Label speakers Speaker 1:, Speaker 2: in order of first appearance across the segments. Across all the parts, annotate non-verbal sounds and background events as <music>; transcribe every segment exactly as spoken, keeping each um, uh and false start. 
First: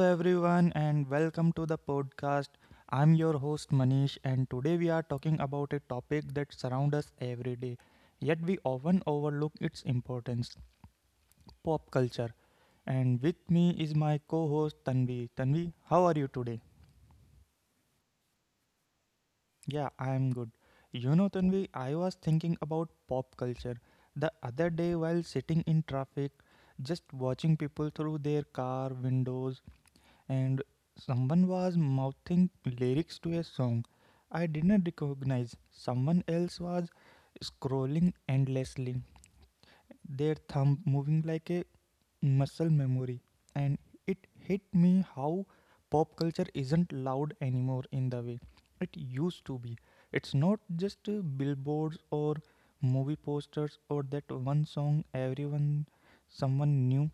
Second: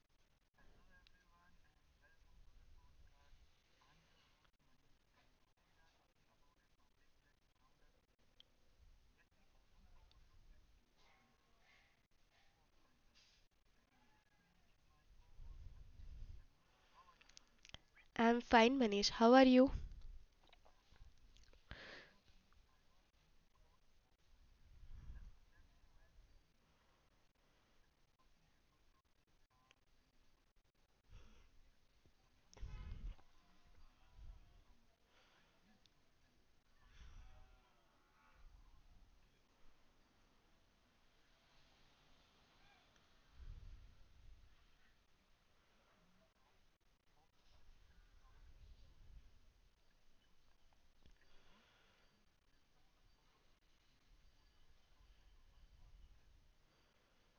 Speaker 1: everyone, and welcome to the podcast. I'm your host Manish, and today we are talking about a topic that surrounds us every day, yet we often overlook its importance pop culture. And with me is my co host Tanvi. Tanvi, how are you today?
Speaker 2: I'm fine, Manish. How are you?
Speaker 1: Yeah, I'm good. You know, Tanvi, I was thinking about pop culture the other day while sitting in traffic, just watching people through their car windows and someone was mouthing lyrics to a song I didn't recognize. Someone else was scrolling endlessly, their thumb moving like a muscle memory. And it hit me how pop culture isn't loud anymore in the way it used to be. It's not just uh, billboards or movie posters or that one song everyone someone knew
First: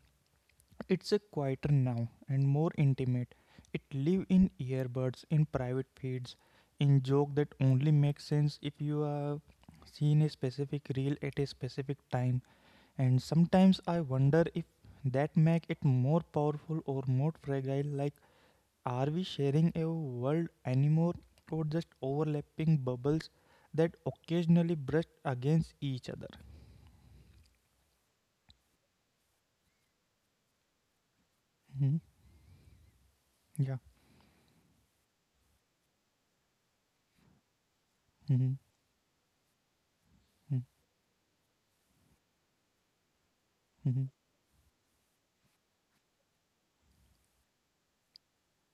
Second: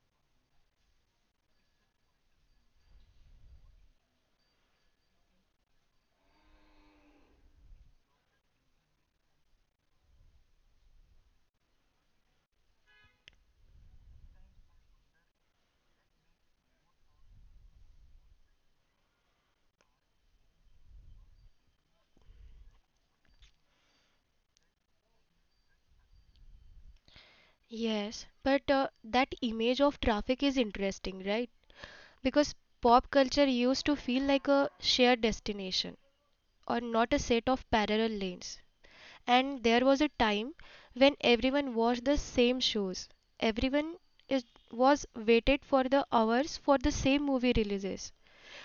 Speaker 1: it's a quieter now and more intimate. It live in earbuds, in private feeds, in joke that only makes sense if you have seen a specific reel at a specific time. And sometimes I wonder if that make it more powerful or more fragile. Like, are we sharing a world anymore, or just overlapping bubbles that occasionally brush against each other?
Speaker 2: Yes, but uh, that image of traffic is interesting, right?
Speaker 1: Hmm.
Speaker 2: Because pop culture
Speaker 1: Yeah.
Speaker 2: used to feel like a shared destination or not a set of parallel
Speaker 1: Hmm.
Speaker 2: lanes. And there was a
Speaker 1: Hmm.
Speaker 2: time when everyone watched the same shows. Everyone
Speaker 1: Hmm.
Speaker 2: is, was waited for the hours for the same movie releases,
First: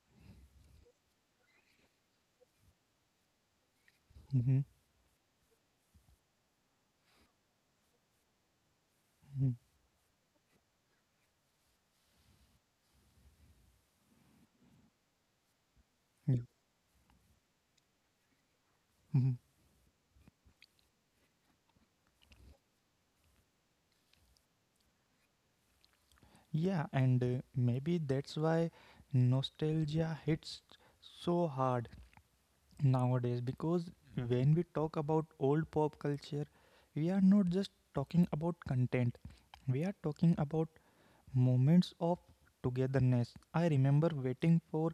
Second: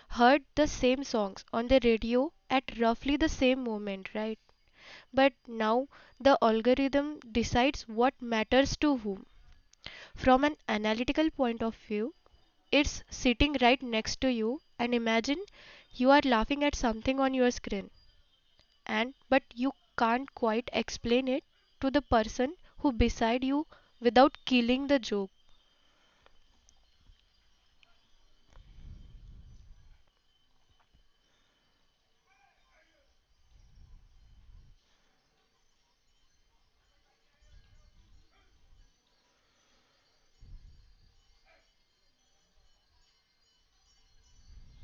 Speaker 2: heard the same songs on the radio at roughly the same moment, right?
Speaker 1: Hmm.
Speaker 2: But now the algorithm decides what matters to whom.
Speaker 1: Hmm.
Speaker 2: From an analytical point of view, it's sitting right next to you and imagine you are
Speaker 1: Yeah.
Speaker 2: laughing at something on your screen and
Speaker 1: Mhm.
Speaker 2: but you can't quite explain it to the person who beside you without killing the joke.
Speaker 1: Yeah, and uh, maybe that's why nostalgia hits so hard nowadays because when we talk about old pop culture, we are not just talking about content, we are talking about moments of togetherness. I remember waiting for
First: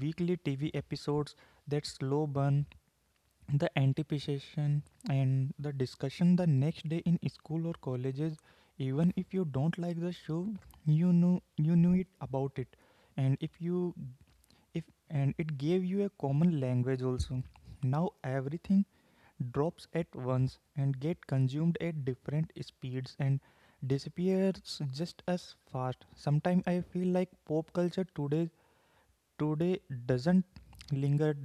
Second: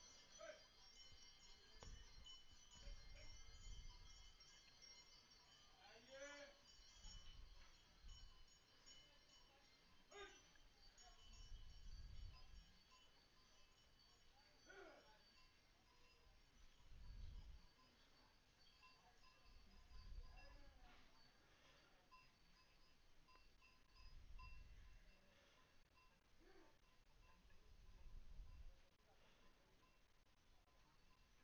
Speaker 1: weekly T V episodes, that slow burn, the anticipation, and the discussion the next day in school or colleges, even if you don't like the show you knew you knew it about it. And if you if and it gave you a common language also. Now everything drops at once and get consumed at different speeds and disappears just as fast. Sometimes I feel like pop culture today today doesn't linger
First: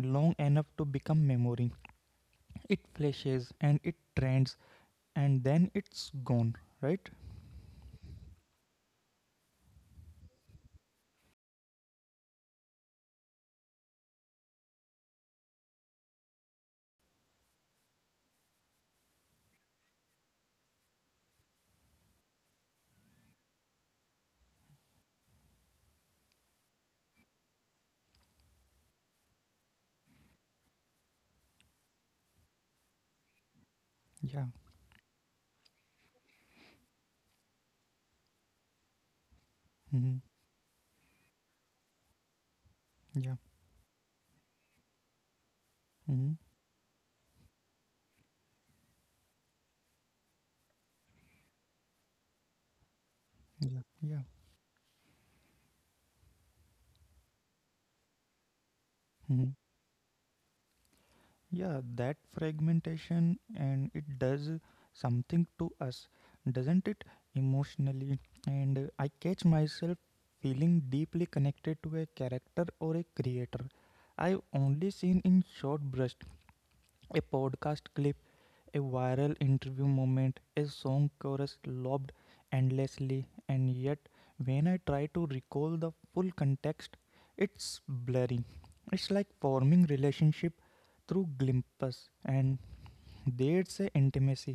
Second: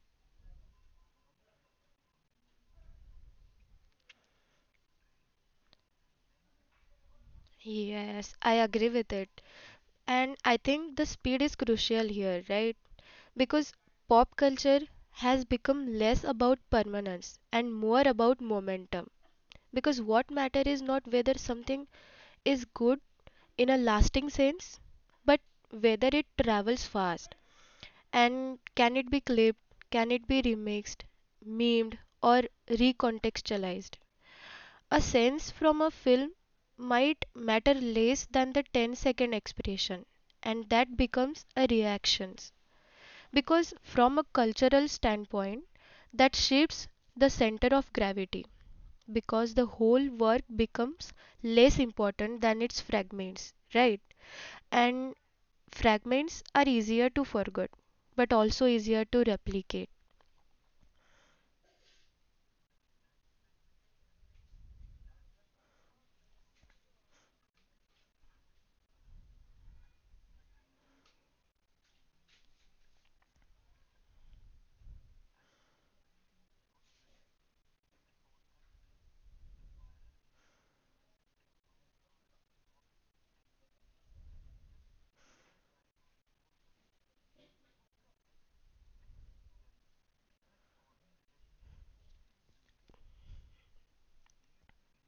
Speaker 1: long enough to become memory. It flashes and it trends, and then it's gone, right?
Speaker 2: Yes, I agree with it. And I think the speed is crucial here, right? Because pop culture has become less about permanence and more about momentum. Because what matter is not whether something is good in a lasting sense, but whether it travels fast, and can it be clipped, can it be remixed, memed, or recontextualized.
Speaker 1: Yeah.
Speaker 2: A sense from a film might matter less than the ten-second expression, and
Speaker 1: Hmm.
Speaker 2: that becomes a reaction. Because,
Speaker 1: Yeah.
Speaker 2: from a cultural standpoint, that
Speaker 1: Hmm.
Speaker 2: shifts the center of gravity because the whole work becomes less important than its fragments, right?
Speaker 1: Yeah. Yeah.
Speaker 2: And fragments are easier to forget, but also easier to replicate.
Speaker 1: Hmm. Yeah, that fragmentation and it does something to us, doesn't it? Emotionally. And uh, I catch myself feeling deeply connected to a character or a creator I've only seen in short bursts, a podcast clip, a viral interview moment, a song chorus lobbed endlessly, and yet when I try to recall the full context, it's blurry. It's like forming relationship through glimpses, and there's a intimacy,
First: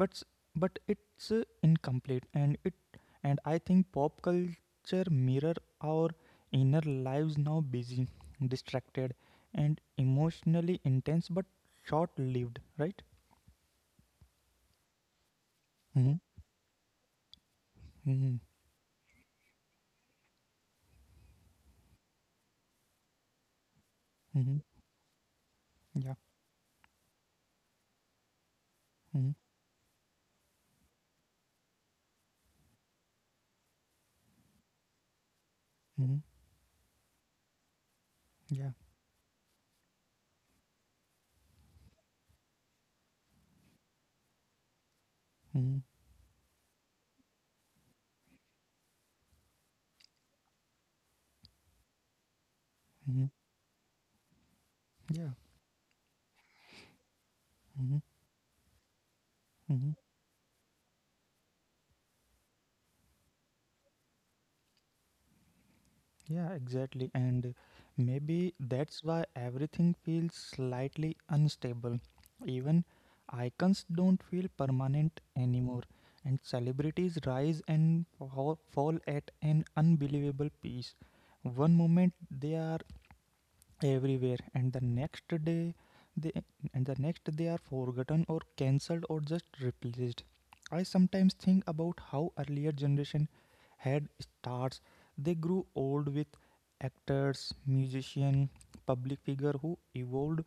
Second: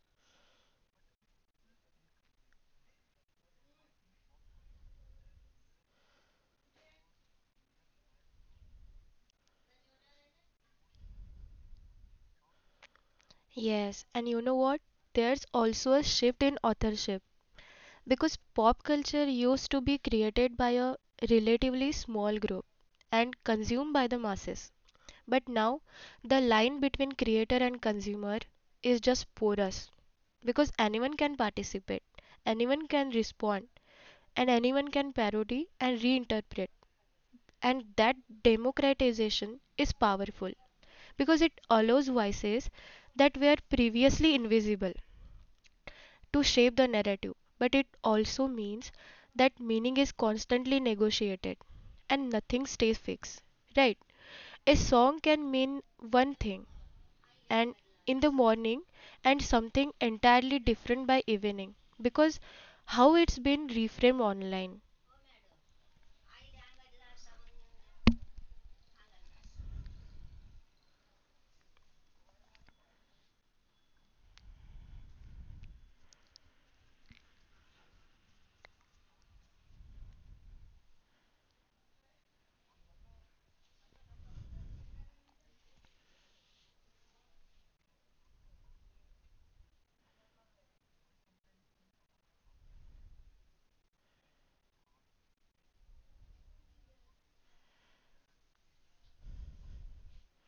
Speaker 1: but s- but it's uh, incomplete. And it and I think pop culture mirror our inner lives now, busy, distracted, and emotionally intense but short lived, right?
Speaker 2: Yes, and you know what? There's also a
Speaker 1: Mm-hmm.
Speaker 2: shift in authorship because
Speaker 1: Mm-hmm.
Speaker 2: pop culture used to be created by a relatively small group and consumed by the
Speaker 1: Mm-hmm.
Speaker 2: masses. But now,
Speaker 1: Yeah.
Speaker 2: the line between creator and consumer is
Speaker 1: Mm-hmm.
Speaker 2: just porous because anyone can participate, anyone can respond and anyone can parody and
Speaker 1: Mm-hmm.
Speaker 2: reinterpret. And that
Speaker 1: Yeah.
Speaker 2: democratization is powerful because it allows voices that were previously invisible
Speaker 1: Mm-hmm.
Speaker 2: to shape the narrative. But it also means that meaning is constantly negotiated and nothing stays
Speaker 1: Mm-hmm.
Speaker 2: fixed. Right? A song
Speaker 1: Yeah.
Speaker 2: can mean one thing and
Speaker 1: Mm-hmm.
Speaker 2: in the morning and
Speaker 1: Mm-hmm.
Speaker 2: something entirely different by evening because how it's been reframed online.
Speaker 1: Yeah, exactly. And maybe that's why everything feels slightly unstable. Even icons don't feel permanent anymore, and celebrities rise and fall fall at an unbelievable pace. One moment they are everywhere, and the next day they and the next they are forgotten or cancelled or just replaced. I sometimes think about how earlier generation had stars they grew old with, actors, musician, public figure who evolved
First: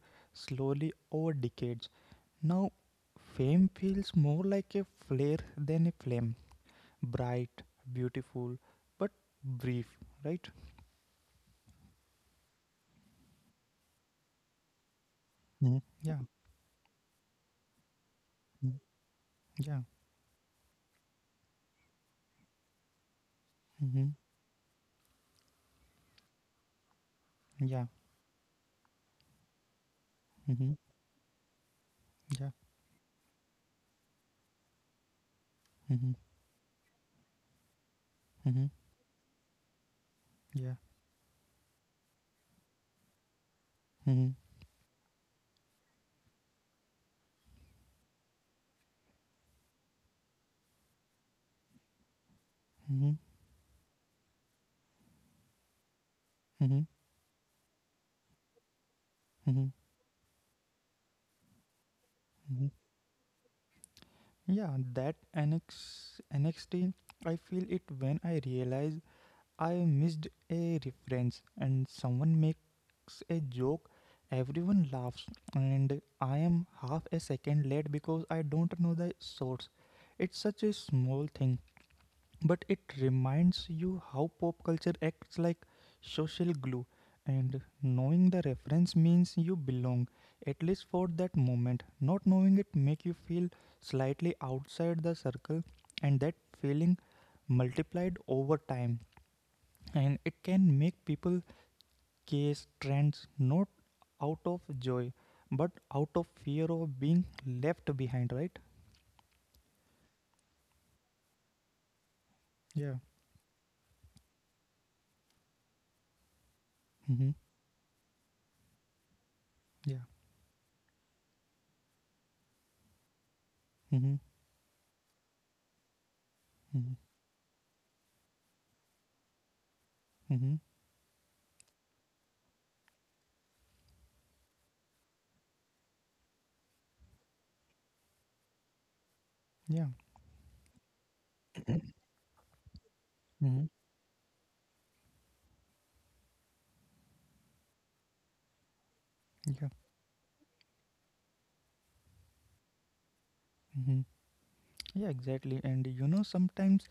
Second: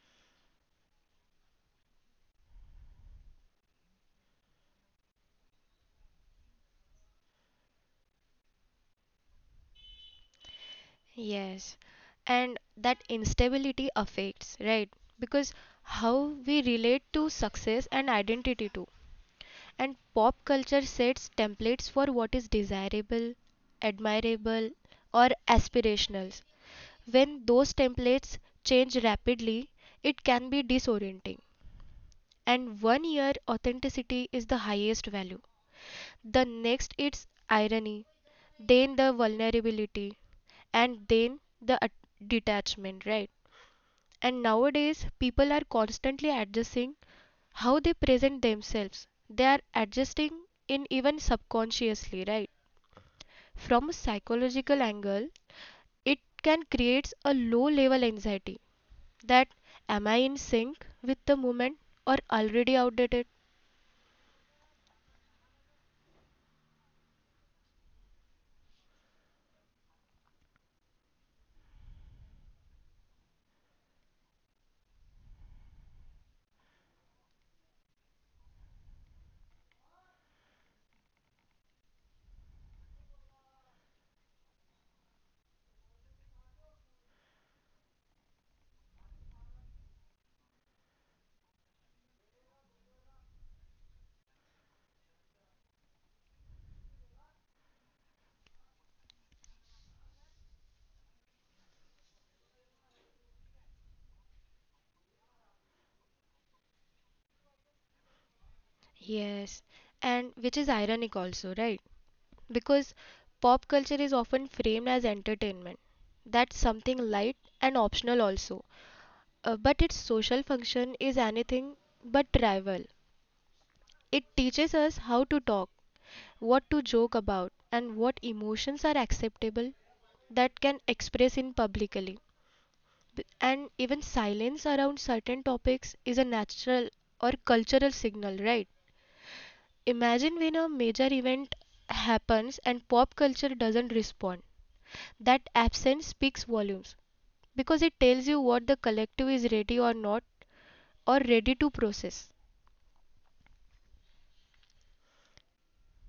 Speaker 1: slowly over decades. Now fame feels more like a flare than a flame, bright, beautiful, but brief, right?
Speaker 2: Yes, and that instability affects, right? Because
Speaker 1: Mhm. Yeah.
Speaker 2: how we relate to success and identity
Speaker 1: Mhm.
Speaker 2: too.
Speaker 1: Yeah.
Speaker 2: And pop culture sets templates for what is desirable,
Speaker 1: Hmm.
Speaker 2: admirable, or aspirational. When those templates change rapidly, it can be
Speaker 1: Mhm.
Speaker 2: disorienting.
Speaker 1: Yeah.
Speaker 2: And one year authenticity is the highest value.
Speaker 1: Mhm.
Speaker 2: The next it's irony,
Speaker 1: Mhm.
Speaker 2: then the vulnerability,
Speaker 1: Yeah.
Speaker 2: and then the at- detachment, right?
Speaker 1: Mhm.
Speaker 2: And nowadays, people are constantly adjusting how they present themselves. They are adjusting in even subconsciously, right?
Speaker 1: Mhm.
Speaker 2: From a psychological angle, it can
Speaker 1: Mhm.
Speaker 2: create a low level anxiety that
Speaker 1: Mhm.
Speaker 2: am I in sync with the moment or
Speaker 1: Mhm.
Speaker 2: already outdated?
Speaker 1: Yeah, that annex N X T, I feel it when I realize I missed a reference and someone makes a joke, everyone laughs, and I am half a second late because I don't know the source. It's such a small thing, but it reminds you how pop culture acts like social glue, and knowing the reference means you belong, at least for that moment. Not knowing it make you feel slightly outside the circle, and that feeling multiplied over time, and it can make people chase trends, not out of joy but out of fear of being left behind, right?
Speaker 2: Yes, and which is ironic also, right?
Speaker 1: Yeah.
Speaker 2: Because pop culture is often framed as entertainment.
Speaker 1: Mm-hmm.
Speaker 2: That's something light and optional also.
Speaker 1: Yeah.
Speaker 2: Uh, but its social function is anything but trivial.
Speaker 1: Mm-hmm.
Speaker 2: It teaches us how to talk,
Speaker 1: Mm-hmm.
Speaker 2: what to joke about, and what emotions are
Speaker 1: Mm-hmm.
Speaker 2: acceptable that can express in publicly. And even silence around certain topics is a natural or cultural signal, right?
Speaker 1: Yeah.
Speaker 2: Imagine when a major event happens
Speaker 1: Mm-hmm.
Speaker 2: and pop culture doesn't respond. That absence speaks volumes because it tells you what the
Speaker 1: Yeah.
Speaker 2: collective is ready or not or ready to process.
Speaker 1: Hmm. Yeah, exactly. And you know, sometimes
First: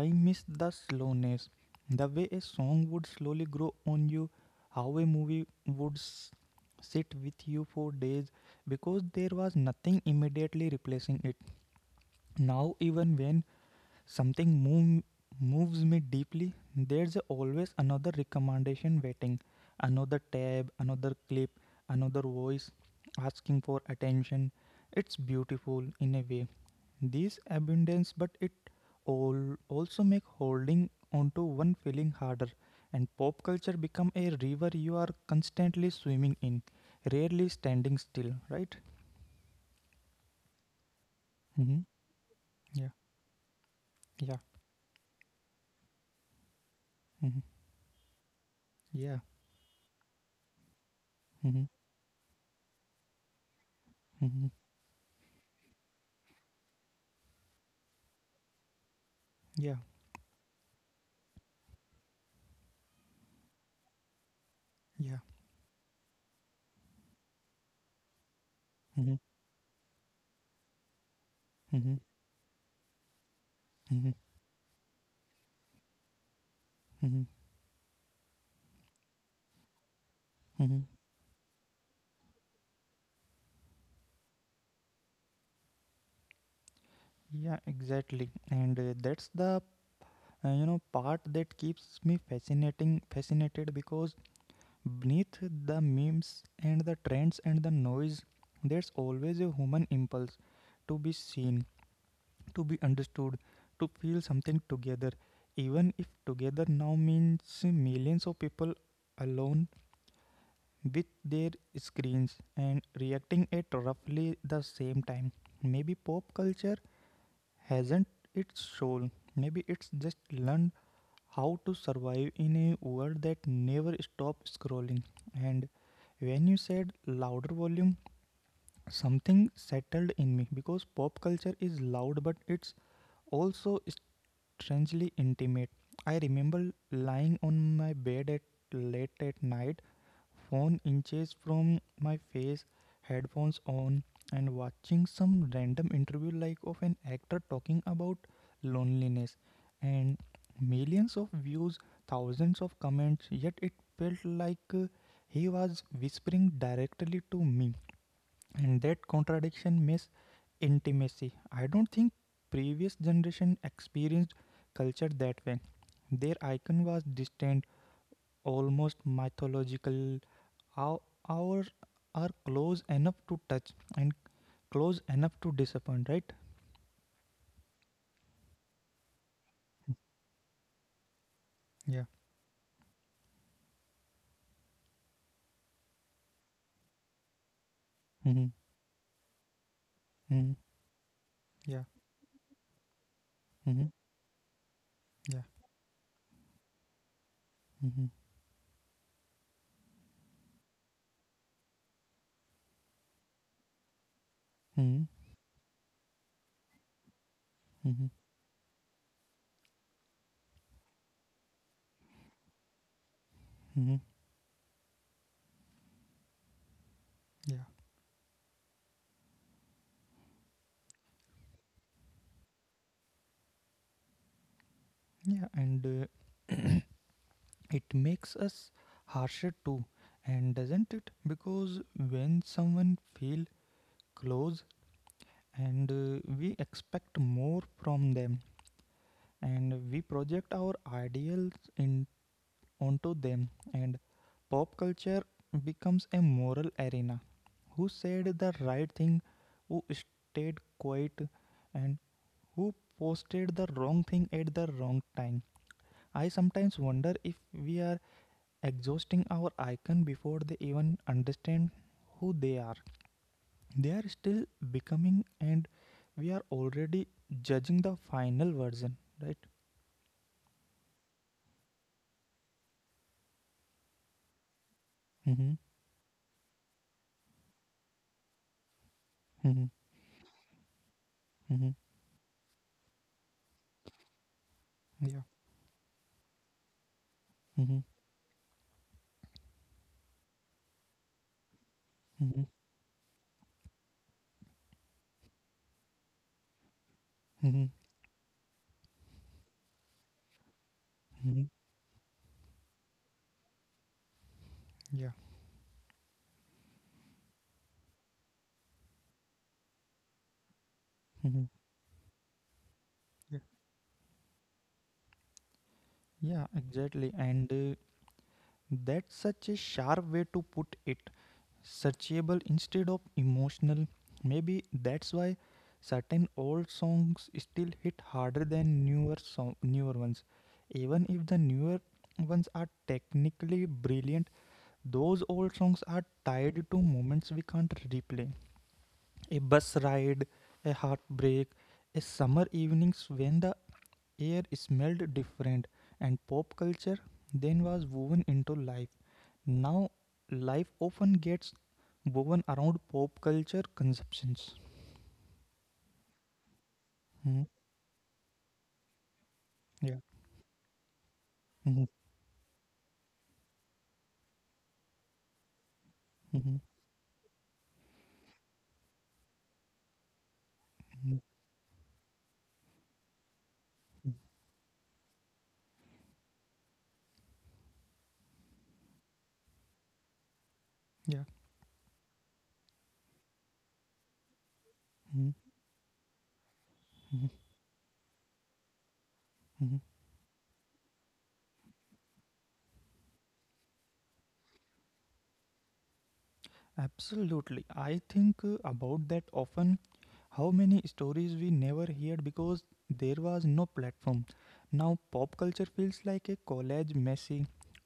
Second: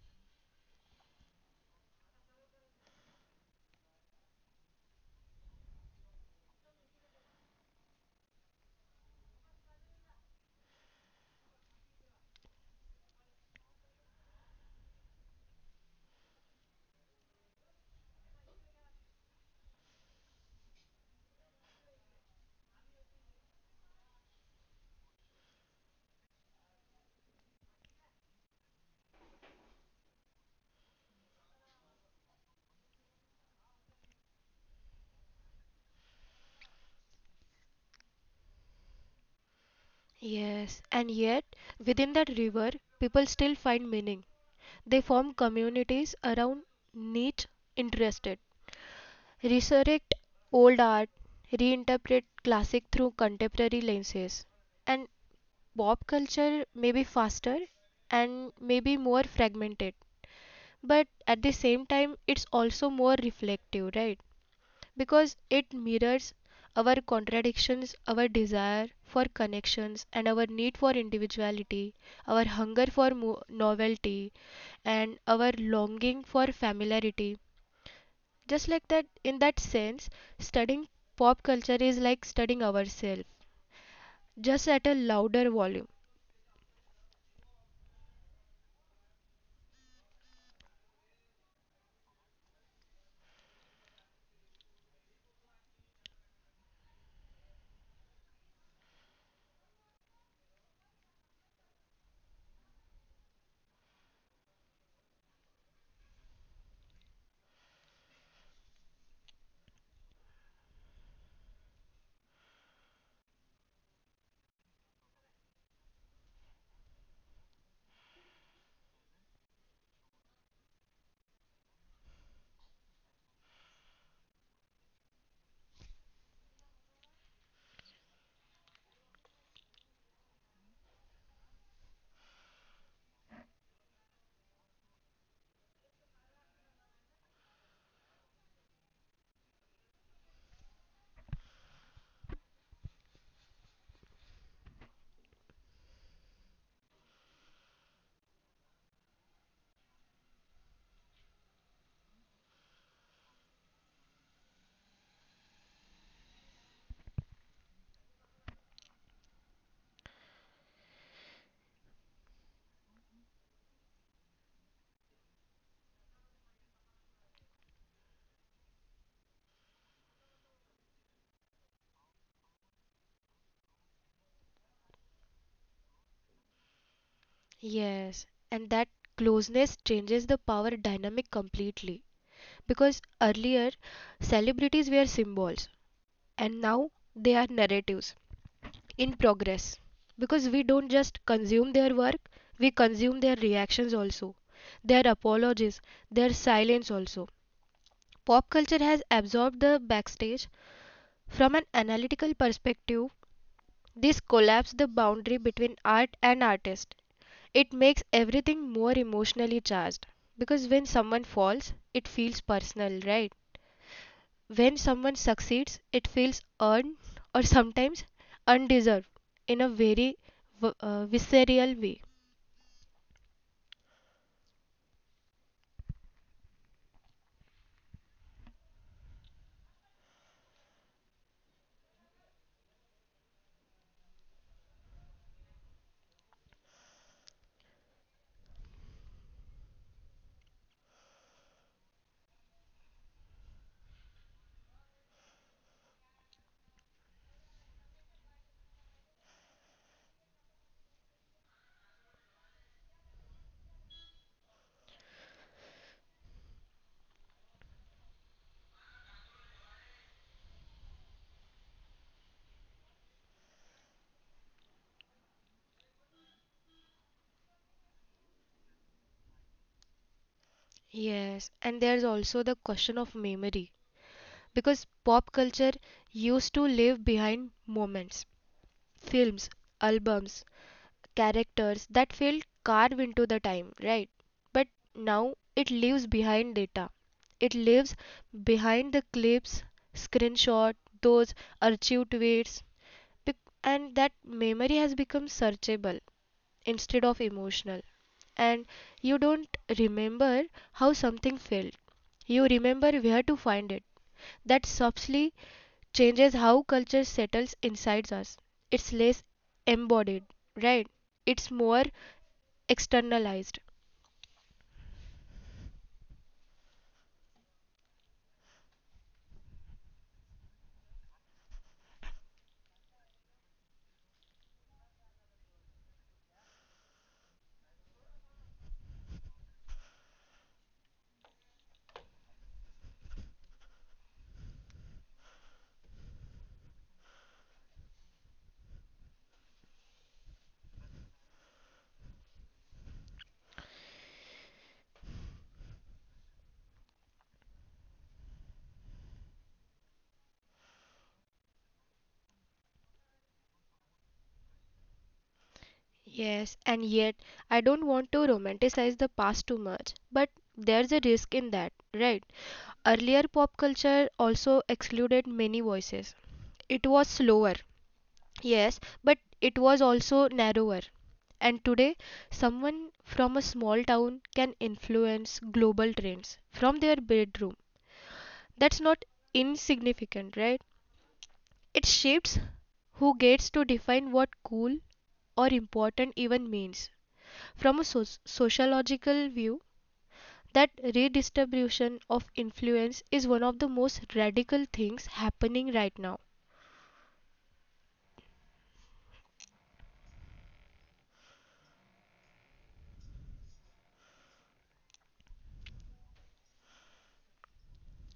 Speaker 1: I miss the slowness, the way a song would slowly grow on you, how a movie would s- sit with you for days, because there was nothing immediately replacing it. Now, even when something move, moves me deeply, there's always another recommendation waiting, another tab, another clip, another voice asking for attention. It's beautiful in a way. This abundance, but it all also make holding onto one feeling harder. And pop culture become a river you are constantly swimming in, rarely standing still, right?
Speaker 2: Yes, and yet within
Speaker 1: Mm-hmm.
Speaker 2: that river, people
Speaker 1: Yeah.
Speaker 2: still find meaning.
Speaker 1: Yeah.
Speaker 2: They form communities around niche
Speaker 1: Mm-hmm.
Speaker 2: interested,
Speaker 1: Yeah.
Speaker 2: resurrect old art, reinterpret
Speaker 1: Mm-hmm.
Speaker 2: classic through contemporary lenses. And
Speaker 1: Mm-hmm.
Speaker 2: pop culture may be faster and maybe more fragmented,
Speaker 1: Yeah.
Speaker 2: but at the same time, it's also more reflective, right? Because it
Speaker 1: Yeah.
Speaker 2: mirrors our contradictions, our desire for
Speaker 1: Mhm,
Speaker 2: connections, and our need for individuality, our
Speaker 1: mhm,
Speaker 2: hunger for novelty,
Speaker 1: mhm,
Speaker 2: and our longing for familiarity.
Speaker 1: mhm,
Speaker 2: Just like that, in that sense, studying
Speaker 1: mhm.
Speaker 2: pop culture is like studying ourselves, just at a louder volume.
Speaker 1: Yeah, exactly. And uh, that's the uh, you know part that keeps me fascinating fascinated because beneath the memes and the trends and the noise, there's always a human impulse to be seen, to be understood, to feel something together, even if together now means millions of people alone with their screens and reacting at roughly the same time. Maybe pop culture hasn't its soul. Maybe it's just learned how to survive in a world that never stops scrolling. And when you said louder volume, something settled in me because pop culture is loud, but it's also strangely intimate. I remember lying on my bed at late at night, phone inches from my face, headphones on, and watching some random interview like of an actor talking about loneliness, and millions of views, thousands of comments, yet it felt like uh, he was whispering directly to me, and that contradiction miss intimacy. I don't think previous generation experienced culture that way. Their icon was distant, almost mythological. Our, our Are close enough to touch and close enough to disappoint, right?
Speaker 2: Yes, and that closeness changes the power dynamic completely
Speaker 1: Yeah.
Speaker 2: because earlier celebrities were symbols and now they are narratives
Speaker 1: Mm-hmm.
Speaker 2: in progress because we
Speaker 1: Mm-hmm.
Speaker 2: don't just consume their
Speaker 1: Yeah.
Speaker 2: work, we consume their reactions
Speaker 1: Mm-hmm.
Speaker 2: also, their
Speaker 1: Yeah.
Speaker 2: apologies, their silence also.
Speaker 1: Mm-hmm.
Speaker 2: Pop culture has absorbed the backstage. From an analytical perspective, this collapses the boundary
Speaker 1: Mm-hmm.
Speaker 2: between art and artist. It makes
Speaker 1: Mm-hmm.
Speaker 2: everything more emotionally charged because when someone falls, it feels personal, right?
Speaker 1: Mm-hmm.
Speaker 2: When someone succeeds it feels earned or
Speaker 1: Yeah.
Speaker 2: sometimes undeserved in a very v- uh, visceral way.
Speaker 1: Yeah. And uh, it makes us harsher too, and doesn't it? Because when someone feel close, and uh, we expect more from them, and we project our ideals in onto them, and pop culture becomes a moral arena. Who said the right thing? Who stayed quiet? And who posted the wrong thing at the wrong time? I sometimes wonder if we are exhausting our icon before they even understand who they are. They are still becoming, and we are already judging the final version, right?
Speaker 2: Yes, and there's also the question of memory because pop culture
Speaker 1: Mm-hmm.
Speaker 2: used to leave behind moments, films,
Speaker 1: Mm-hmm.
Speaker 2: albums, characters
Speaker 1: Mm-hmm.
Speaker 2: that felt carved into the time, right? But now
Speaker 1: Yeah.
Speaker 2: it leaves behind data. It leaves
Speaker 1: Mm-hmm.
Speaker 2: behind the clips, screenshot, those archived tweets,
Speaker 1: Mm-hmm.
Speaker 2: and that memory has become searchable instead of emotional.
Speaker 1: Mm-hmm.
Speaker 2: And you don't remember how something felt,
Speaker 1: Mm-hmm.
Speaker 2: you remember where to find it. That subtly
Speaker 1: Yeah.
Speaker 2: changes how culture settles inside us. It's less embodied, right? It's
Speaker 1: Mhm.
Speaker 2: more externalized.
Speaker 1: Yeah, yeah, exactly. And uh, that's such a sharp way to put it. Searchable instead of emotional. Maybe that's why certain old songs still hit harder than newer song, newer ones. Even if the newer ones are technically brilliant, those old songs are tied to moments we can't replay. A bus ride, a heartbreak, a summer evenings when the air smelled different, and pop culture then was woven into life. Now life often gets woven around pop culture conceptions.
Speaker 2: Yes, and yet I
Speaker 1: Mhm.
Speaker 2: don't want to romanticize the past too much, but
Speaker 1: Yeah.
Speaker 2: there's a risk in that, right?
Speaker 1: Mhm.
Speaker 2: Earlier pop culture also excluded many voices. It
Speaker 1: Mhm.
Speaker 2: was slower, yes, but it was also narrower. And
Speaker 1: Mhm.
Speaker 2: today, someone from a small town can
Speaker 1: Mhm.
Speaker 2: influence global trends from their bedroom. That's not insignificant, right? It
Speaker 1: Yeah.
Speaker 2: shapes who gets to define what cool or
Speaker 1: Mhm.
Speaker 2: important even means. From a
Speaker 1: Mhm.
Speaker 2: soc- sociological view,
Speaker 1: Mhm.
Speaker 2: that redistribution of influence is one of the most radical things happening right now.
Speaker 1: Absolutely. I think uh, about that often, how many stories we never heard because there was no platform. Now, pop culture feels like a collage, messy,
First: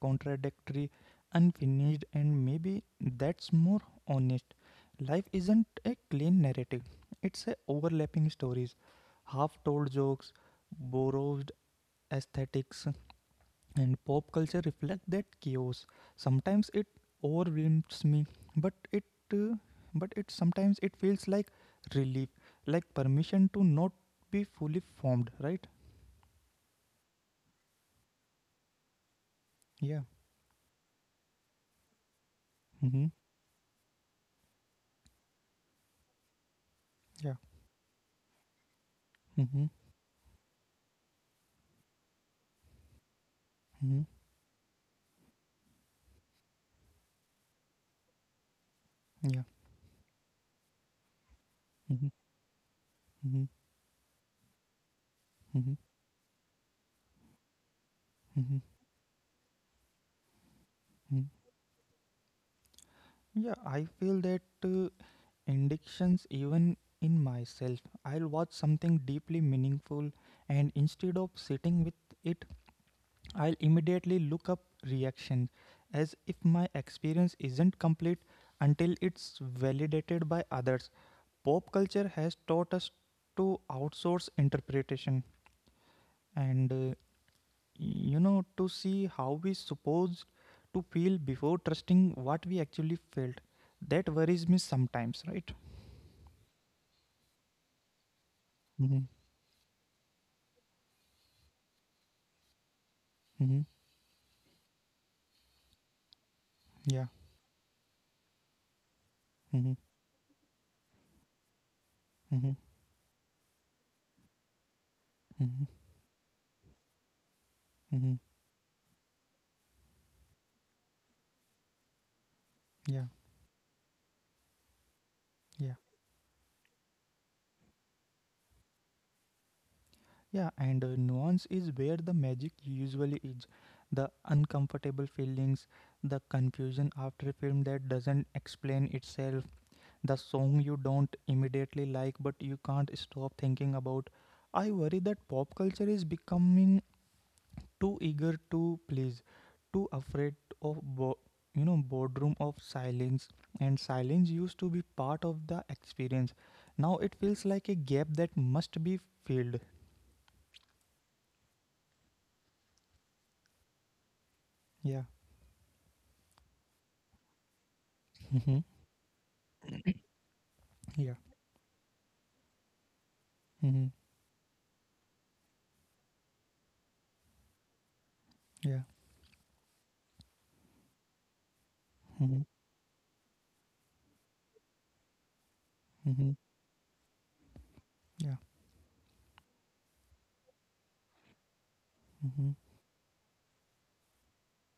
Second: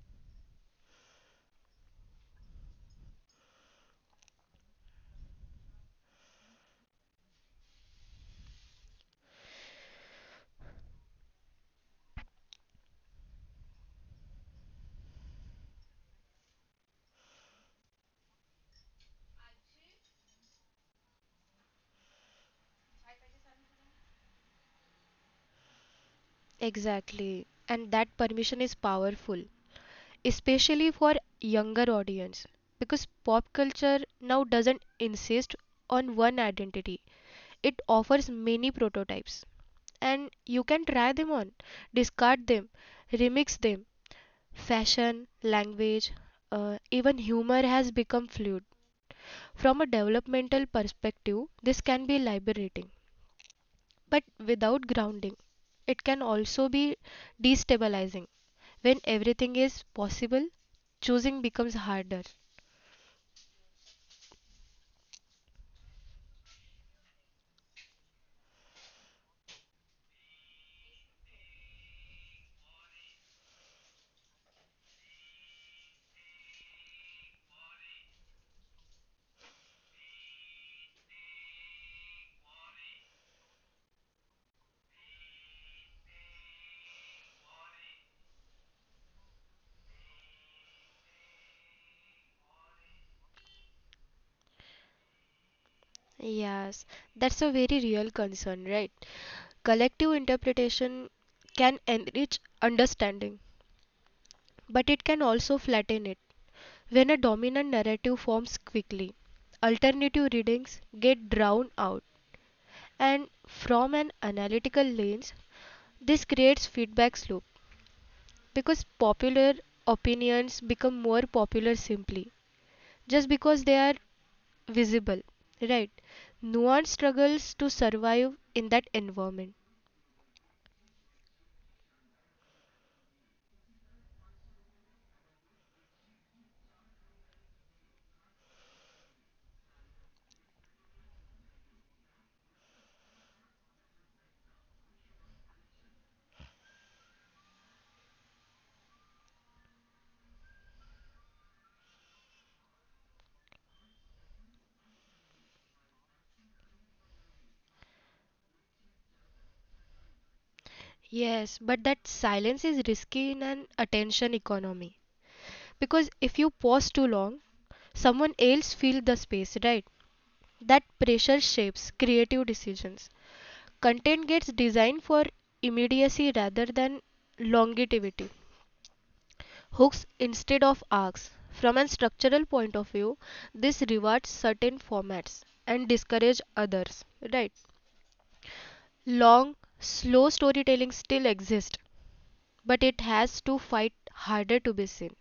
Speaker 1: contradictory, unfinished, and maybe that's more honest. Life isn't a clean narrative, it's a overlapping stories, half told jokes, borrowed aesthetics, and pop culture reflects that chaos. Sometimes it overwhelms me, but it uh, but it sometimes it feels like relief, like permission to not be fully formed, right?
Speaker 2: Exactly. And that permission is powerful,
Speaker 1: Yeah.
Speaker 2: especially for younger audience
Speaker 1: Mm-hmm.
Speaker 2: because pop culture now doesn't insist on one identity.
Speaker 1: Yeah.
Speaker 2: It offers many prototypes
Speaker 1: Mm-hmm.
Speaker 2: and you can try them on, discard them, remix them,
Speaker 1: Mm-hmm.
Speaker 2: fashion language, uh, even humor has become fluid.
Speaker 1: Yeah.
Speaker 2: From a developmental perspective this can be
Speaker 1: Mm-hmm.
Speaker 2: liberating,
Speaker 1: Mm-hmm.
Speaker 2: but without grounding it
Speaker 1: Mm-hmm.
Speaker 2: can also be destabilizing.
Speaker 1: Mm-hmm.
Speaker 2: When everything is possible, choosing
Speaker 1: Mm-hmm.
Speaker 2: becomes harder.
Speaker 1: Yeah, I feel that uh, addictions even in myself. I'll watch something deeply meaningful, and instead of sitting with it, I'll immediately look up reactions as if my experience isn't complete until it's validated by others. Pop culture has taught us to outsource interpretation, and uh, you know to see how we supposed to feel before trusting what we actually felt. That worries me sometimes, right?
Speaker 2: Yes, that's a very real concern, right?
Speaker 1: Mm-hmm.
Speaker 2: Collective interpretation can enrich understanding,
Speaker 1: Mm-hmm.
Speaker 2: but it can also flatten it. When a
Speaker 1: Yeah.
Speaker 2: dominant narrative forms quickly,
Speaker 1: Mm-hmm.
Speaker 2: alternative readings get drowned out.
Speaker 1: Mm-hmm.
Speaker 2: And from an analytical lens,
Speaker 1: Mm-hmm.
Speaker 2: this creates feedback loop
Speaker 1: Mm-hmm.
Speaker 2: because popular opinions become more popular simply just
Speaker 1: Yeah.
Speaker 2: because they are visible, right?
Speaker 1: Yeah.
Speaker 2: Nuance struggles to survive in that environment.
Speaker 1: Yeah, and uh, nuance is where the magic usually is. The uncomfortable feelings, the confusion after a film that doesn't explain itself, the song you don't immediately like but you can't stop thinking about. I worry that pop culture is becoming too eager to please, too afraid of bo- you know boardroom of silence, and silence used to be part of the experience. Now it feels like a gap that must be filled.
Speaker 2: Yes, but that silence is risky in an attention economy.
Speaker 1: Yeah.
Speaker 2: Because if you pause too long, someone else fills the
Speaker 1: <laughs>
Speaker 2: space, right? That pressure
Speaker 1: Yeah.
Speaker 2: shapes creative decisions. Content
Speaker 1: Mm-hmm.
Speaker 2: gets designed for immediacy rather than longevity.
Speaker 1: Yeah.
Speaker 2: Hooks instead of arcs. From a structural point
Speaker 1: Mm-hmm.
Speaker 2: of view, this rewards certain formats and discourages
Speaker 1: Mm-hmm.
Speaker 2: others, right?
Speaker 1: Yeah.
Speaker 2: Long, slow storytelling still exists, but
Speaker 1: Mm-hmm.
Speaker 2: it has to fight harder to be seen.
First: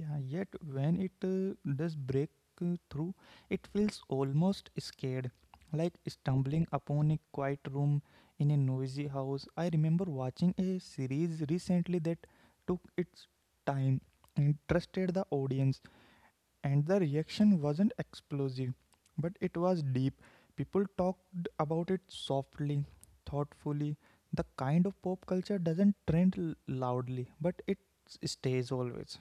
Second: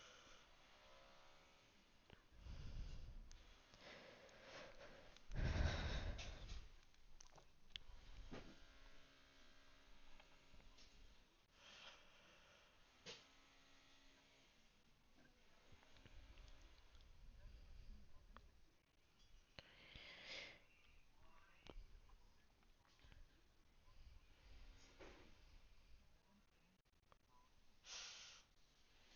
Speaker 1: Yeah. Yet when it uh, does break uh, through, it feels almost scared, like stumbling upon a quiet room in a noisy house. I remember watching a series recently that took its time and trusted the audience, and the reaction wasn't explosive, but it was deep. People talked about it softly, thoughtfully. The kind of pop culture doesn't trend l- loudly, but it s- stays always.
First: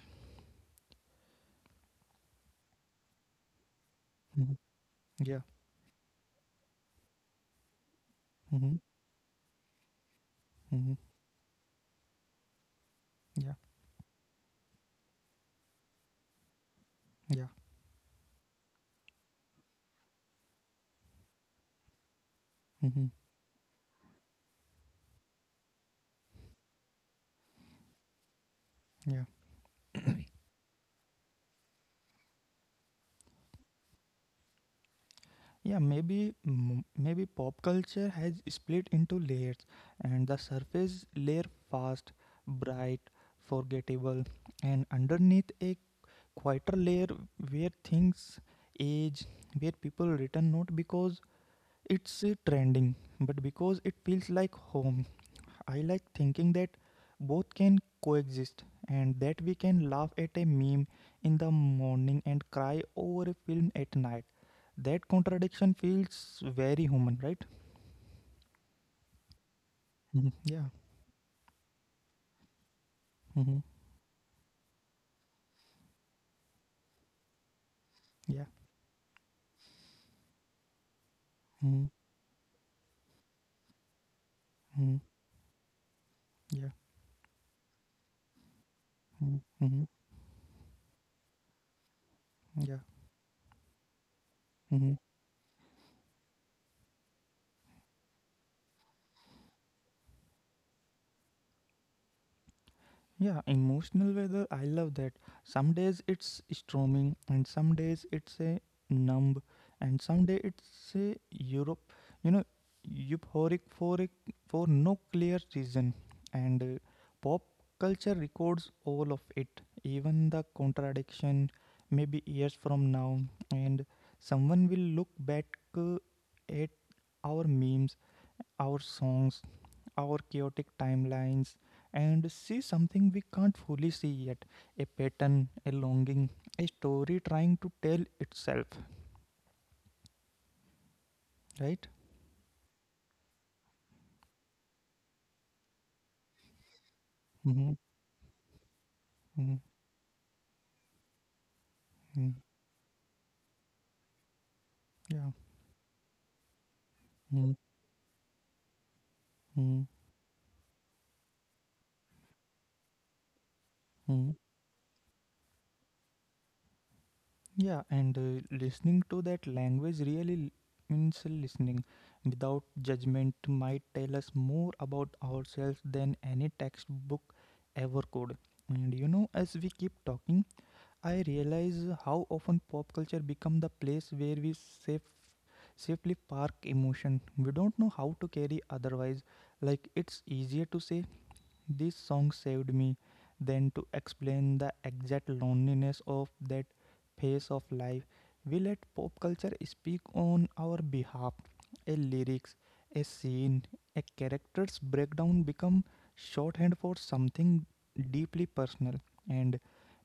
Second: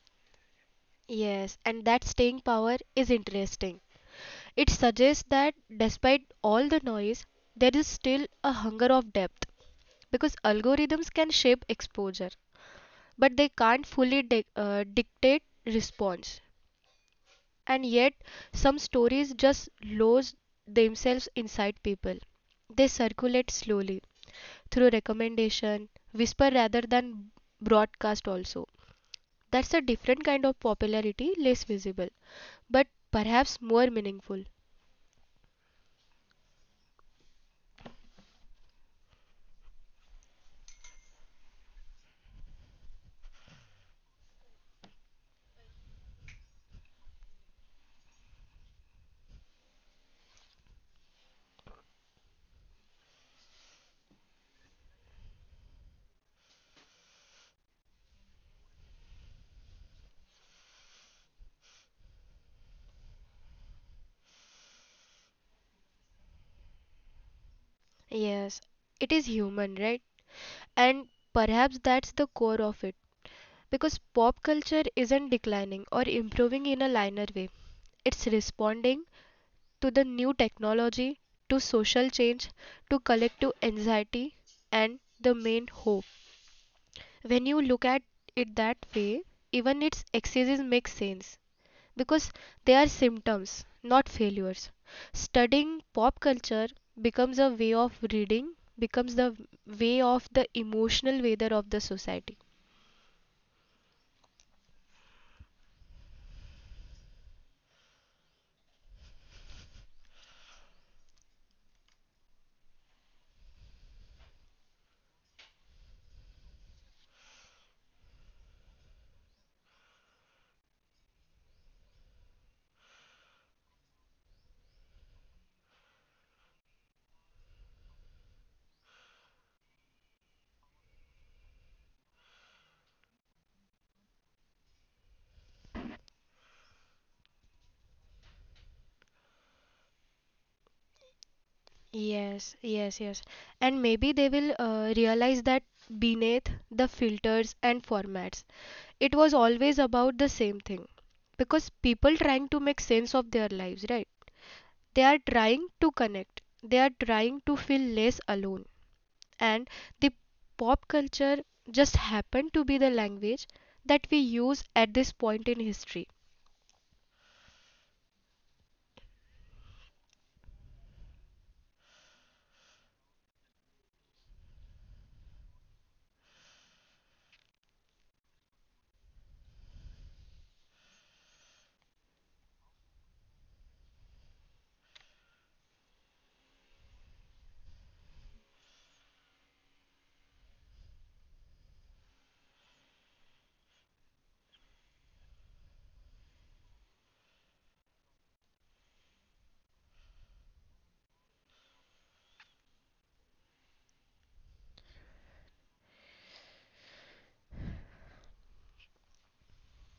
Speaker 2: Yes, and that staying power is interesting.
Speaker 1: Mhm.
Speaker 2: It suggests
Speaker 1: Yeah.
Speaker 2: that despite all the noise, there is still a
Speaker 1: Mm-hmm.
Speaker 2: hunger of depth because
Speaker 1: Mm-hmm.
Speaker 2: algorithms can shape exposure, but they
Speaker 1: Yeah.
Speaker 2: can't fully dic- uh, dictate response.
Speaker 1: Yeah.
Speaker 2: And yet, some stories just lose themselves inside people. They
Speaker 1: Mm-hmm.
Speaker 2: circulate slowly through recommendation, whisper rather than broadcast also.
Speaker 1: Yeah.
Speaker 2: That's a different kind of popularity, less visible, but perhaps more meaningful.
Speaker 1: Yeah. Maybe mm, maybe pop culture has split into layers, and the surface layer fast, bright, forgettable, and underneath a quieter layer where things age, where people return not because it's uh, trending, but because it feels like home. I like thinking that both can coexist, and that we can laugh at a meme in the morning and cry over a film at night. That contradiction feels very human, right?
Speaker 2: Yes, it is human, right?
Speaker 1: Mhm. Yeah.
Speaker 2: And perhaps that's the core of it.
Speaker 1: Mm-hmm.
Speaker 2: Because pop culture isn't declining or improving in a linear way, it's
Speaker 1: Yeah.
Speaker 2: responding to the new technology, to
Speaker 1: Mm-hmm.
Speaker 2: social change, to collective anxiety,
Speaker 1: Mm-hmm.
Speaker 2: and the main hope.
Speaker 1: Yeah.
Speaker 2: When you look at it that way,
Speaker 1: Mm-hmm.
Speaker 2: even
Speaker 1: Mm-hmm.
Speaker 2: its excesses make sense, because
Speaker 1: Yeah.
Speaker 2: they are symptoms, not failures.
Speaker 1: Mm-hmm.
Speaker 2: Studying pop culture becomes a way of reading, becomes the way of the emotional weather of the society.
Speaker 1: Yeah, emotional weather. I love that. Some days it's storming, and some days it's a numb, and some day it's a Europe. You know, euphoric for a, for no clear reason, and uh, pop culture records all of it, even the contradiction. Maybe years from now, and someone will look back uh, at our memes, our songs, our chaotic timelines and see something we can't fully see yet, a pattern, a longing, a story trying to tell itself, right?
Speaker 2: Yes, yes, yes. And maybe they will uh, realize that beneath the
Speaker 1: Mm-hmm.
Speaker 2: filters and formats, it
Speaker 1: Mm-hmm.
Speaker 2: was always about the same thing. Because
Speaker 1: Mm-hmm.
Speaker 2: people trying to make sense of their lives, right?
Speaker 1: Yeah.
Speaker 2: They are trying to connect. They are trying to feel less alone.
Speaker 1: Mm-hmm.
Speaker 2: And the pop culture just happened to be the language that we
Speaker 1: Mm-hmm.
Speaker 2: use at this point in history.
Speaker 1: Yeah, and uh, Listening to that language really l- means listening without judgment might tell us more about ourselves than any textbook ever could. And you know, as we keep talking, I realize how often pop culture become the place where we safe, safely park emotion. We don't know how to carry otherwise. Like it's easier to say this song saved me then to explain the exact loneliness of that phase of life. We let pop culture speak on our behalf. A lyrics, a scene, a character's breakdown become shorthand for something deeply personal. And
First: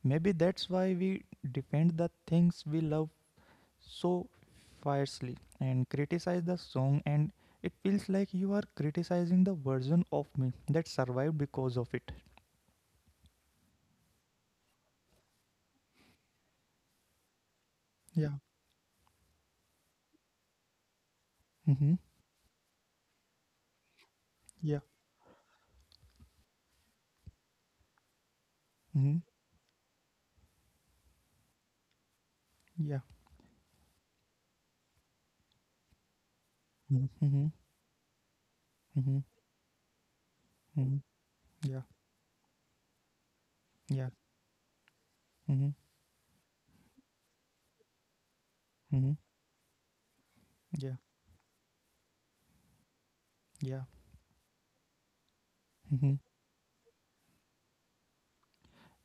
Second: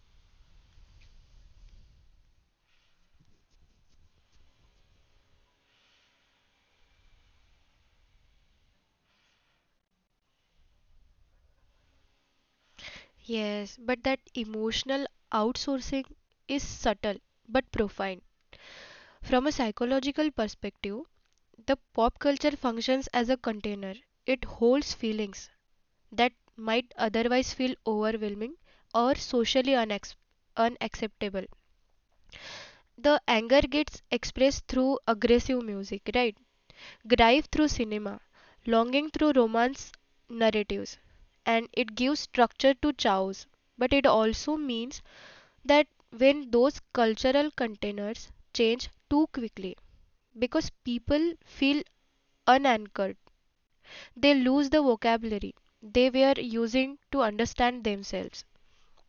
Speaker 1: maybe that's why we defend the things we love so fiercely and criticize the song and it feels like you are criticizing the version of me that survived because of it.
Speaker 2: Yes, but that emotional outsourcing is subtle but profound.
Speaker 1: Yeah.
Speaker 2: From a psychological perspective, the
Speaker 1: Mm-hmm.
Speaker 2: pop culture functions as a container. It
Speaker 1: Yeah.
Speaker 2: holds feelings that might otherwise feel overwhelming or
Speaker 1: Mm-hmm.
Speaker 2: socially unex- unacceptable.
Speaker 1: Yeah.
Speaker 2: The anger gets expressed through aggressive music, right?
Speaker 1: Mm-hmm.
Speaker 2: Drive through cinema,
Speaker 1: Mm-hmm.
Speaker 2: longing through romance
Speaker 1: Mm-hmm.
Speaker 2: narratives,
Speaker 1: Yeah.
Speaker 2: and it gives structure to chows,
Speaker 1: Yeah.
Speaker 2: but it also means
Speaker 1: Mm-hmm.
Speaker 2: that when those cultural containers
Speaker 1: Mm-hmm.
Speaker 2: change too quickly,
Speaker 1: Yeah.
Speaker 2: because people feel unanchored,
Speaker 1: Yeah.
Speaker 2: they lose the vocabulary they
Speaker 1: Mm-hmm.
Speaker 2: were using to understand themselves.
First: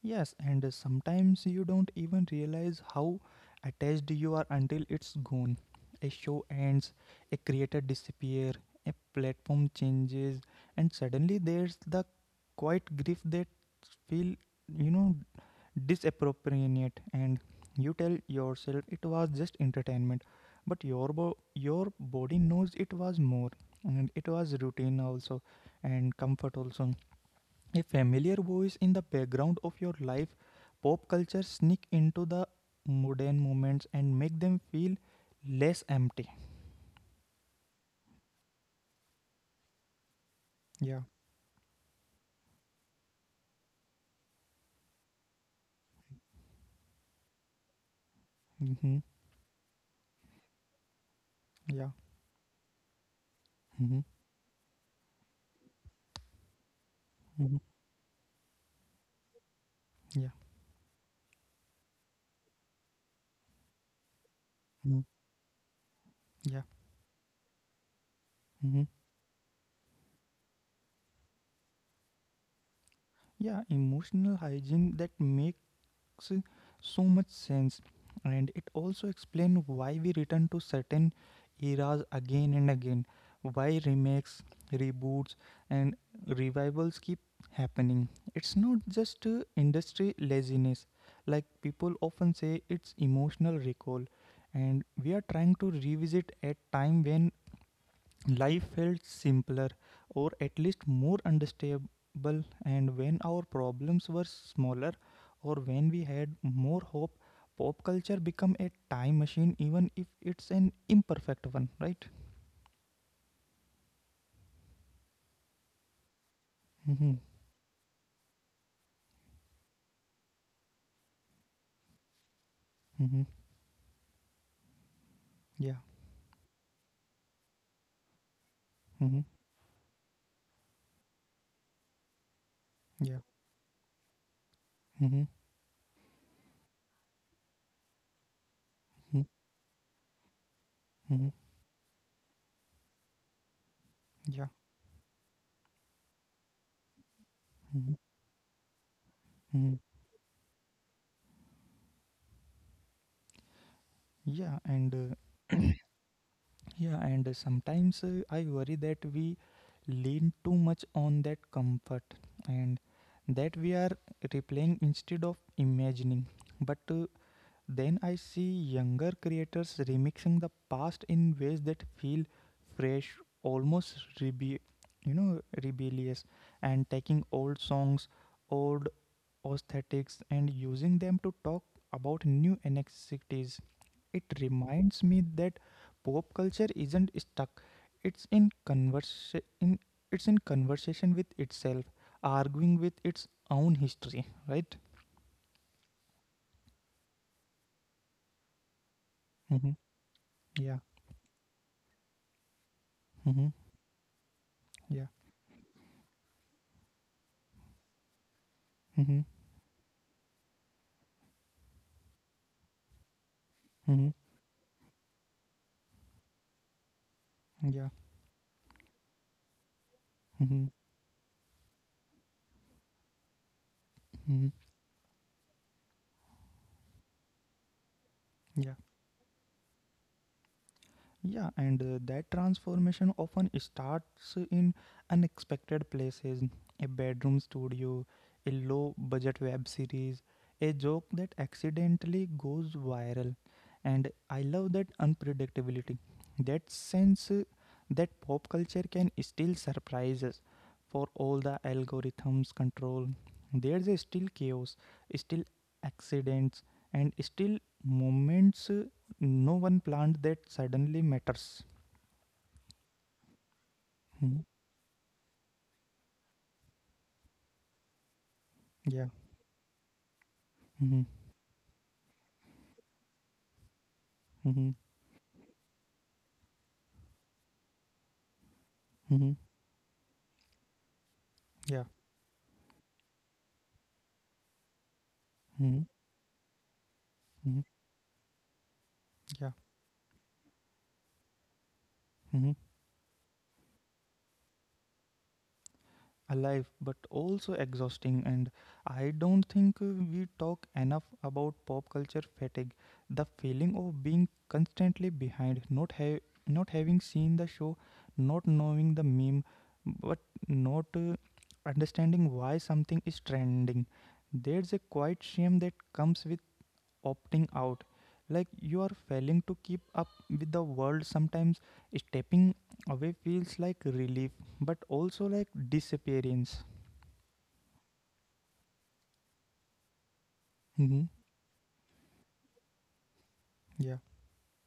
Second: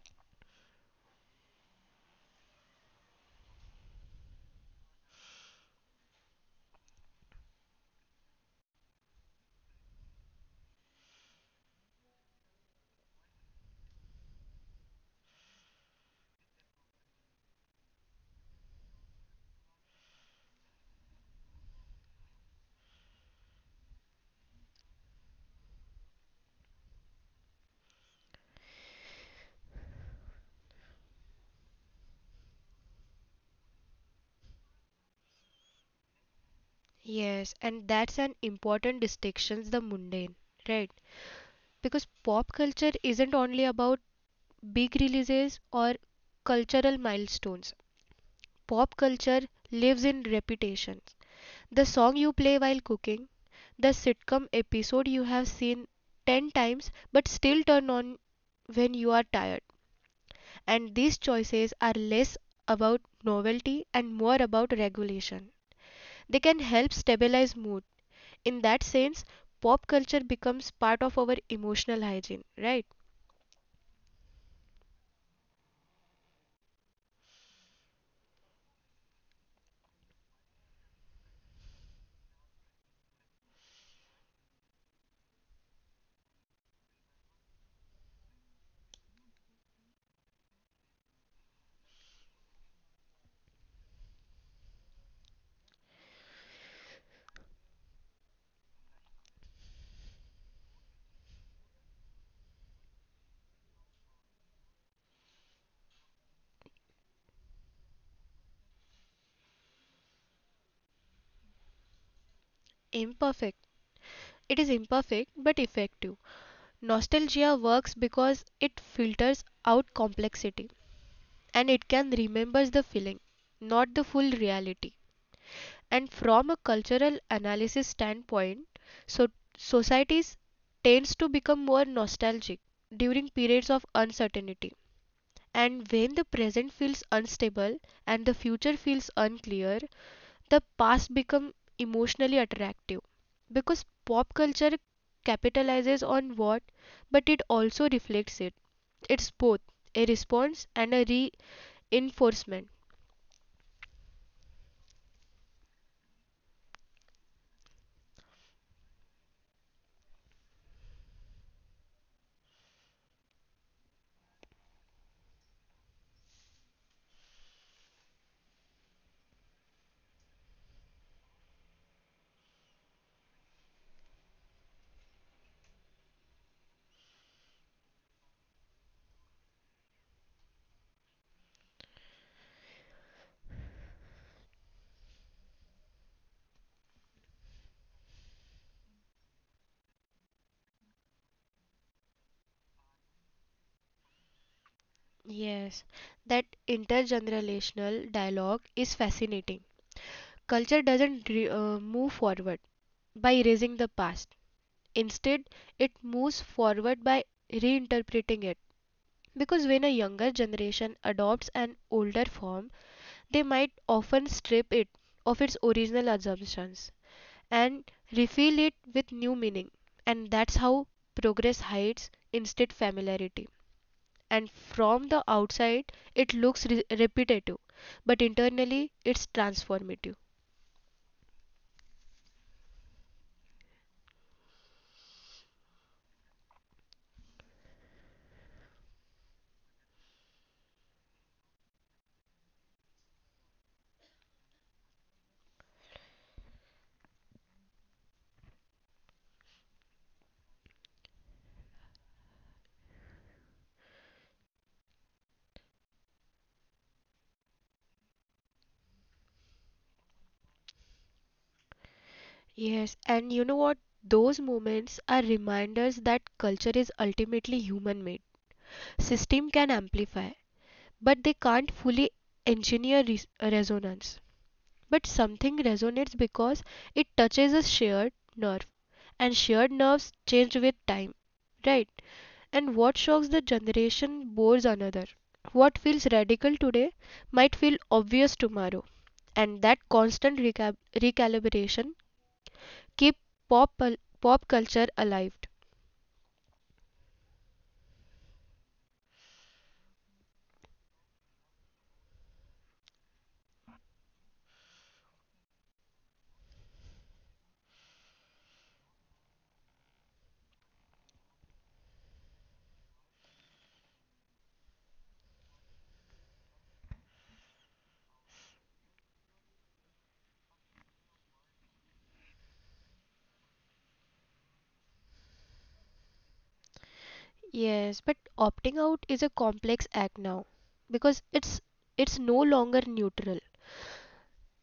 Speaker 1: Yes, and uh, sometimes you don't even realize how attached you are until it's gone. A show ends, a creator disappears, a platform changes, and suddenly there's the quiet grief that feel, you know, disappropriate. And you tell yourself it was just entertainment, but your bo- your body knows it was more, and it was routine also, and comfort also. A familiar voice in the background of your life, pop culture sneak into the modern moments and make them feel less empty.
Speaker 2: Yes, and that's an important distinction the mundane, right?
Speaker 1: Yeah.
Speaker 2: Because pop culture isn't only about big releases or cultural milestones. Pop
Speaker 1: Mm-hmm.
Speaker 2: culture lives in repetition. The
Speaker 1: Yeah.
Speaker 2: song you play while cooking, the
Speaker 1: Mm-hmm.
Speaker 2: sitcom episode you have seen ten times but
Speaker 1: Mm-hmm.
Speaker 2: still turn on when you are tired.
Speaker 1: Yeah.
Speaker 2: And these choices are less about novelty and more about
Speaker 1: Mm-hmm.
Speaker 2: regulation. They can
Speaker 1: Yeah.
Speaker 2: help stabilize mood. In that
Speaker 1: Mm-hmm.
Speaker 2: sense, pop culture becomes part of our emotional hygiene, right?
Speaker 1: Yeah. Emotional hygiene that make makes so much sense, and it also explains why we return to certain eras again and again, why remakes, reboots and revivals keep happening. It's not just uh, industry laziness like people often say. It's emotional recall, and we are trying to revisit a time when life felt simpler, or at least more understandable, and when our problems were smaller, or when we had more hope. Pop culture became a time machine, even if it's an imperfect one, right?
Speaker 2: Imperfect. It is imperfect but effective.
Speaker 1: Mm-hmm.
Speaker 2: Nostalgia works because it filters out complexity, and it can remember the feeling,
Speaker 1: Mm-hmm.
Speaker 2: not the full reality.
Speaker 1: Yeah.
Speaker 2: And from a cultural analysis standpoint, so
Speaker 1: Mm-hmm.
Speaker 2: societies tends to become more nostalgic during
Speaker 1: Yeah.
Speaker 2: periods of uncertainty.
Speaker 1: Mm-hmm.
Speaker 2: And when the present feels unstable and the
Speaker 1: Mm-hmm.
Speaker 2: future feels unclear,
Speaker 1: Mm-hmm.
Speaker 2: the past become emotionally attractive
Speaker 1: Yeah.
Speaker 2: because pop culture capitalizes on what but it
Speaker 1: Mm-hmm.
Speaker 2: also reflects it.
Speaker 1: Mm-hmm.
Speaker 2: It's both a response and a reinforcement.
Speaker 1: Yeah. And uh, Yeah, and uh, Sometimes uh, I worry that we lean too much on that comfort, and that we are replaying instead of imagining. But uh, then I see younger creators remixing the past in ways that feel fresh, almost rebe- you know rebellious, and taking old songs, old aesthetics and using them to talk about new inequities. It reminds me that pop culture isn't stuck. It's in converse in it's in conversation with itself, arguing with its own history, right?
Speaker 2: Yes, that intergenerational dialogue is
Speaker 1: Mm-hmm.
Speaker 2: fascinating.
Speaker 1: Yeah.
Speaker 2: Culture doesn't re- uh, move forward
Speaker 1: Mm-hmm.
Speaker 2: by erasing the past.
Speaker 1: Yeah.
Speaker 2: Instead, it moves forward by reinterpreting it.
Speaker 1: Mm-hmm.
Speaker 2: Because when a younger generation adopts an older form, they
Speaker 1: Mm-hmm.
Speaker 2: might often strip it of its original assumptions
Speaker 1: Mm-hmm. Yeah.
Speaker 2: and refill it with new meaning. And
Speaker 1: Mm-hmm.
Speaker 2: that's how progress hides instead familiarity.
Speaker 1: Mm-hmm.
Speaker 2: And from the outside it looks re- repetitive, but
Speaker 1: Yeah.
Speaker 2: internally it's transformative.
Speaker 1: Yeah, and uh, That transformation often starts in unexpected places: a bedroom studio, a low budget web series, a joke that accidentally goes viral. And I love that unpredictability, that sense uh, that pop culture can still surprise us for all the algorithms control. There's a still chaos, still accidents, and still moments uh, no one planned that suddenly matters.
Speaker 2: Yes, and you know what,
Speaker 1: Hmm.
Speaker 2: those moments are reminders that culture is ultimately human made.
Speaker 1: Yeah.
Speaker 2: System can amplify,
Speaker 1: Hmm.
Speaker 2: but they can't fully engineer res- resonance.
Speaker 1: Hmm. Hmm.
Speaker 2: But something resonates because it touches a shared nerve,
Speaker 1: Hmm.
Speaker 2: and shared nerves change with time,
Speaker 1: Yeah.
Speaker 2: right? And what shocks the generation bores another. What
Speaker 1: Hmm.
Speaker 2: feels radical today might
Speaker 1: Hmm.
Speaker 2: feel obvious tomorrow.
Speaker 1: Yeah.
Speaker 2: And that constant reca- recalibration
Speaker 1: Hmm.
Speaker 2: keep pop pop culture alive.
Speaker 1: Alive, but also exhausting. And I don't think uh, we talk enough about pop culture fatigue. The feeling of being constantly behind, not ha- not having seen the show, not knowing the meme, but not uh, understanding why something is trending. There's a quiet shame that comes with opting out, like you are failing to keep up with the world. Sometimes stepping away feels like relief but also like disappearance.
Speaker 2: Yes, but opting out is a complex act now
Speaker 1: Mm-hmm.
Speaker 2: because it's it's no longer neutral.
Speaker 1: Yeah.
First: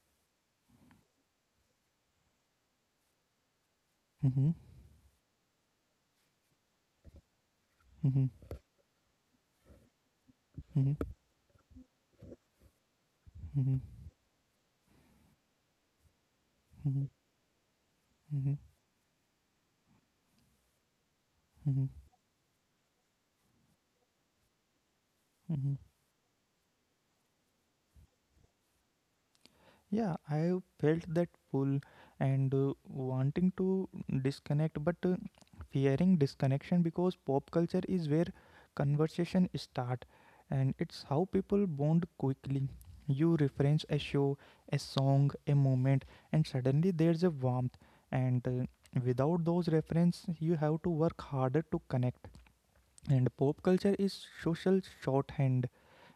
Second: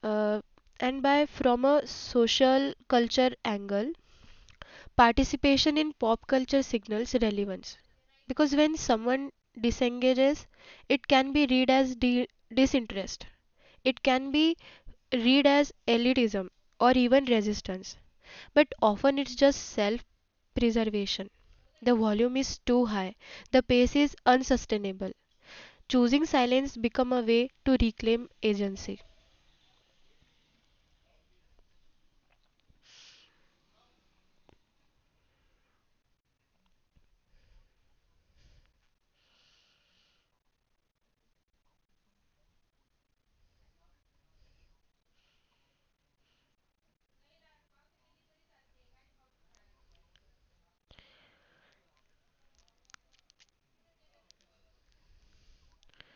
Speaker 2: Uh, and by from a social culture angle,
Speaker 1: Mm-hmm.
Speaker 2: participation in pop culture signals relevance. Because
Speaker 1: Mm-hmm.
Speaker 2: when someone disengages,
Speaker 1: Mm-hmm.
Speaker 2: it can be read as di- disinterest,
Speaker 1: Mm-hmm.
Speaker 2: it can be read as elitism or
Speaker 1: Mm-hmm.
Speaker 2: even resistance,
Speaker 1: Mm-hmm.
Speaker 2: but often it's just self preservation. The volume is too high, the pace is unsustainable.
Speaker 1: Mm-hmm.
Speaker 2: Choosing silence become a way to reclaim agency.
Speaker 1: Yeah, I felt that pull, and uh, wanting to disconnect, but uh, fearing disconnection because pop culture is where conversation start, and it's how people bond quickly. You reference a show, a song, a moment, and suddenly there's a warmth. And uh, without those reference, you have to work harder to connect. And pop culture is social shorthand,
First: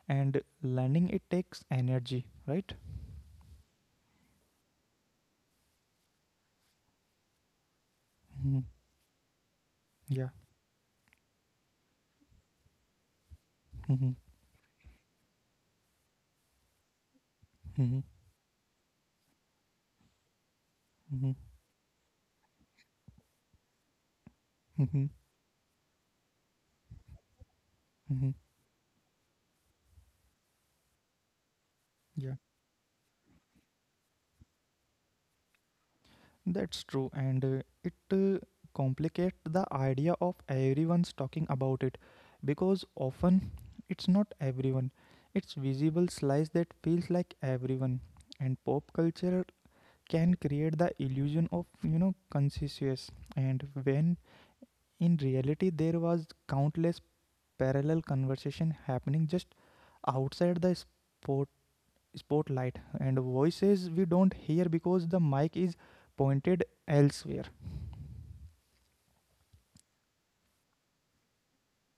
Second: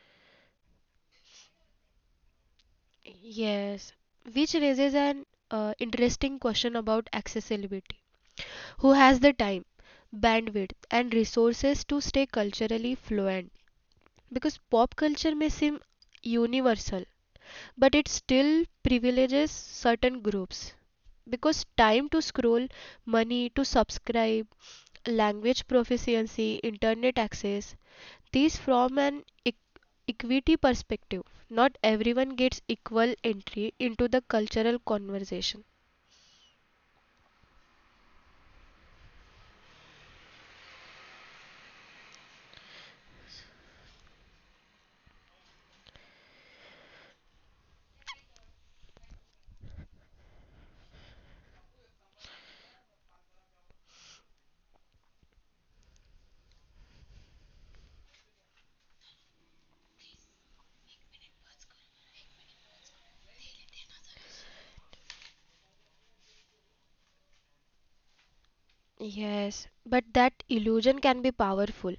Speaker 1: and learning it takes energy, right?
Speaker 2: Yes, which raises an uh, interesting question about accessibility.
Speaker 1: Mhm.
Speaker 2: Who has the time,
Speaker 1: Yeah.
Speaker 2: bandwidth, and resources to stay culturally fluent?
Speaker 1: Mhm.
Speaker 2: Because pop culture may seem universal, but
Speaker 1: Mhm.
Speaker 2: it still privileges certain groups.
Speaker 1: Mhm.
Speaker 2: Because time to scroll, money to subscribe,
Speaker 1: Mhm.
Speaker 2: language proficiency, internet access,
Speaker 1: Mhm.
Speaker 2: these from an e- equity perspective, not everyone
Speaker 1: Yeah,
Speaker 2: gets equal entry into the cultural conversation.
Speaker 1: that's true, and uh, it uh, complicates the idea of everyone's talking about it, because often it's not everyone. It's visible slice that feels like everyone, and pop culture can create the illusion of you know consensus. And when in reality there was countless parallel conversation happening just outside the spot spotlight, and voices we don't hear because the mic is pointed elsewhere.
Speaker 2: Yes, but that illusion can be powerful,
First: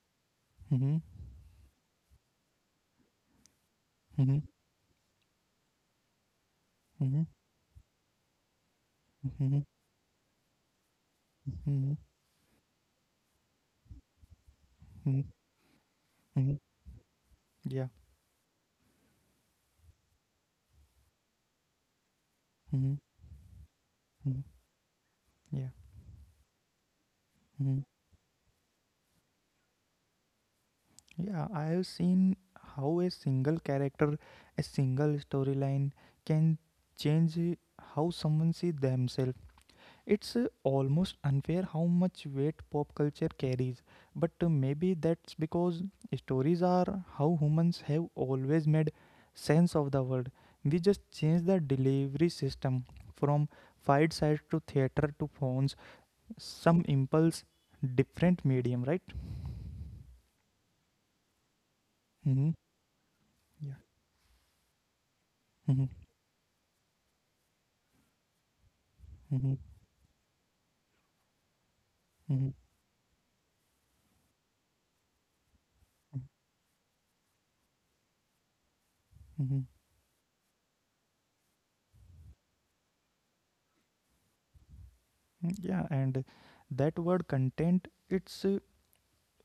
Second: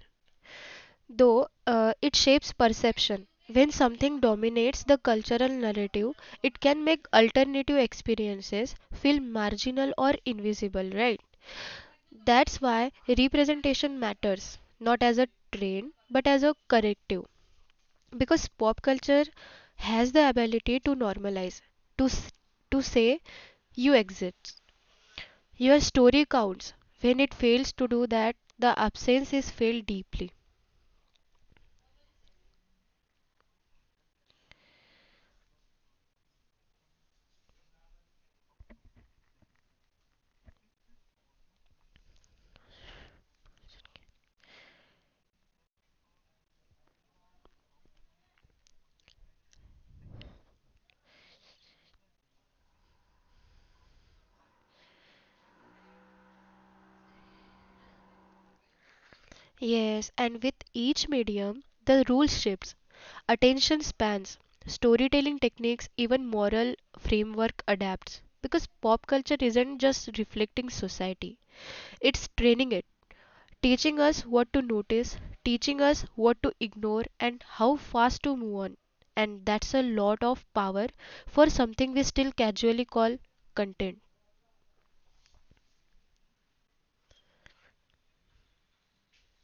Speaker 1: Mm-hmm.
Speaker 2: though uh, it shapes perception. When something
Speaker 1: Mm-hmm.
Speaker 2: dominates the cultural narrative, it can make
Speaker 1: Mm-hmm.
Speaker 2: alternative experiences feel
Speaker 1: Mm-hmm.
Speaker 2: marginal or invisible, right?
Speaker 1: Mm-hmm.
Speaker 2: That's why representation matters, not as
Speaker 1: Mm-hmm.
Speaker 2: a train, but as
Speaker 1: Mm-hmm.
Speaker 2: a corrective.
Speaker 1: Yeah.
Speaker 2: Because pop culture has the ability to normalize, to, s- to
Speaker 1: Mm-hmm.
Speaker 2: say you
Speaker 1: Mm-hmm.
Speaker 2: exist.
Speaker 1: Yeah.
Speaker 2: Your story counts. When it fails
Speaker 1: Mm-hmm.
Speaker 2: to do that, the absence is felt deeply.
Speaker 1: Yeah. I have seen how a single character, a single storyline can change how someone sees themselves. It's uh, almost unfair how much weight pop culture carries, but uh, maybe that's because stories are how humans have always made sense of the world. We just changed the delivery system from fight side to theater to phones. Some impulse, different medium, right?
Speaker 2: Yes, and with each medium, the rule
Speaker 1: Mm-hmm.
Speaker 2: shifts,
Speaker 1: Yeah.
Speaker 2: attention spans, storytelling
Speaker 1: Mm-hmm.
Speaker 2: techniques, even moral framework adapts. Because pop culture
Speaker 1: Mm-hmm.
Speaker 2: isn't just reflecting society, it's
Speaker 1: Mm-hmm.
Speaker 2: training it, teaching us what to notice, teaching us what to ignore, and how fast to move on. And
Speaker 1: Mm-hmm.
Speaker 2: that's a lot of power for something we still casually call content.
Speaker 1: Yeah, and that word content, it's uh,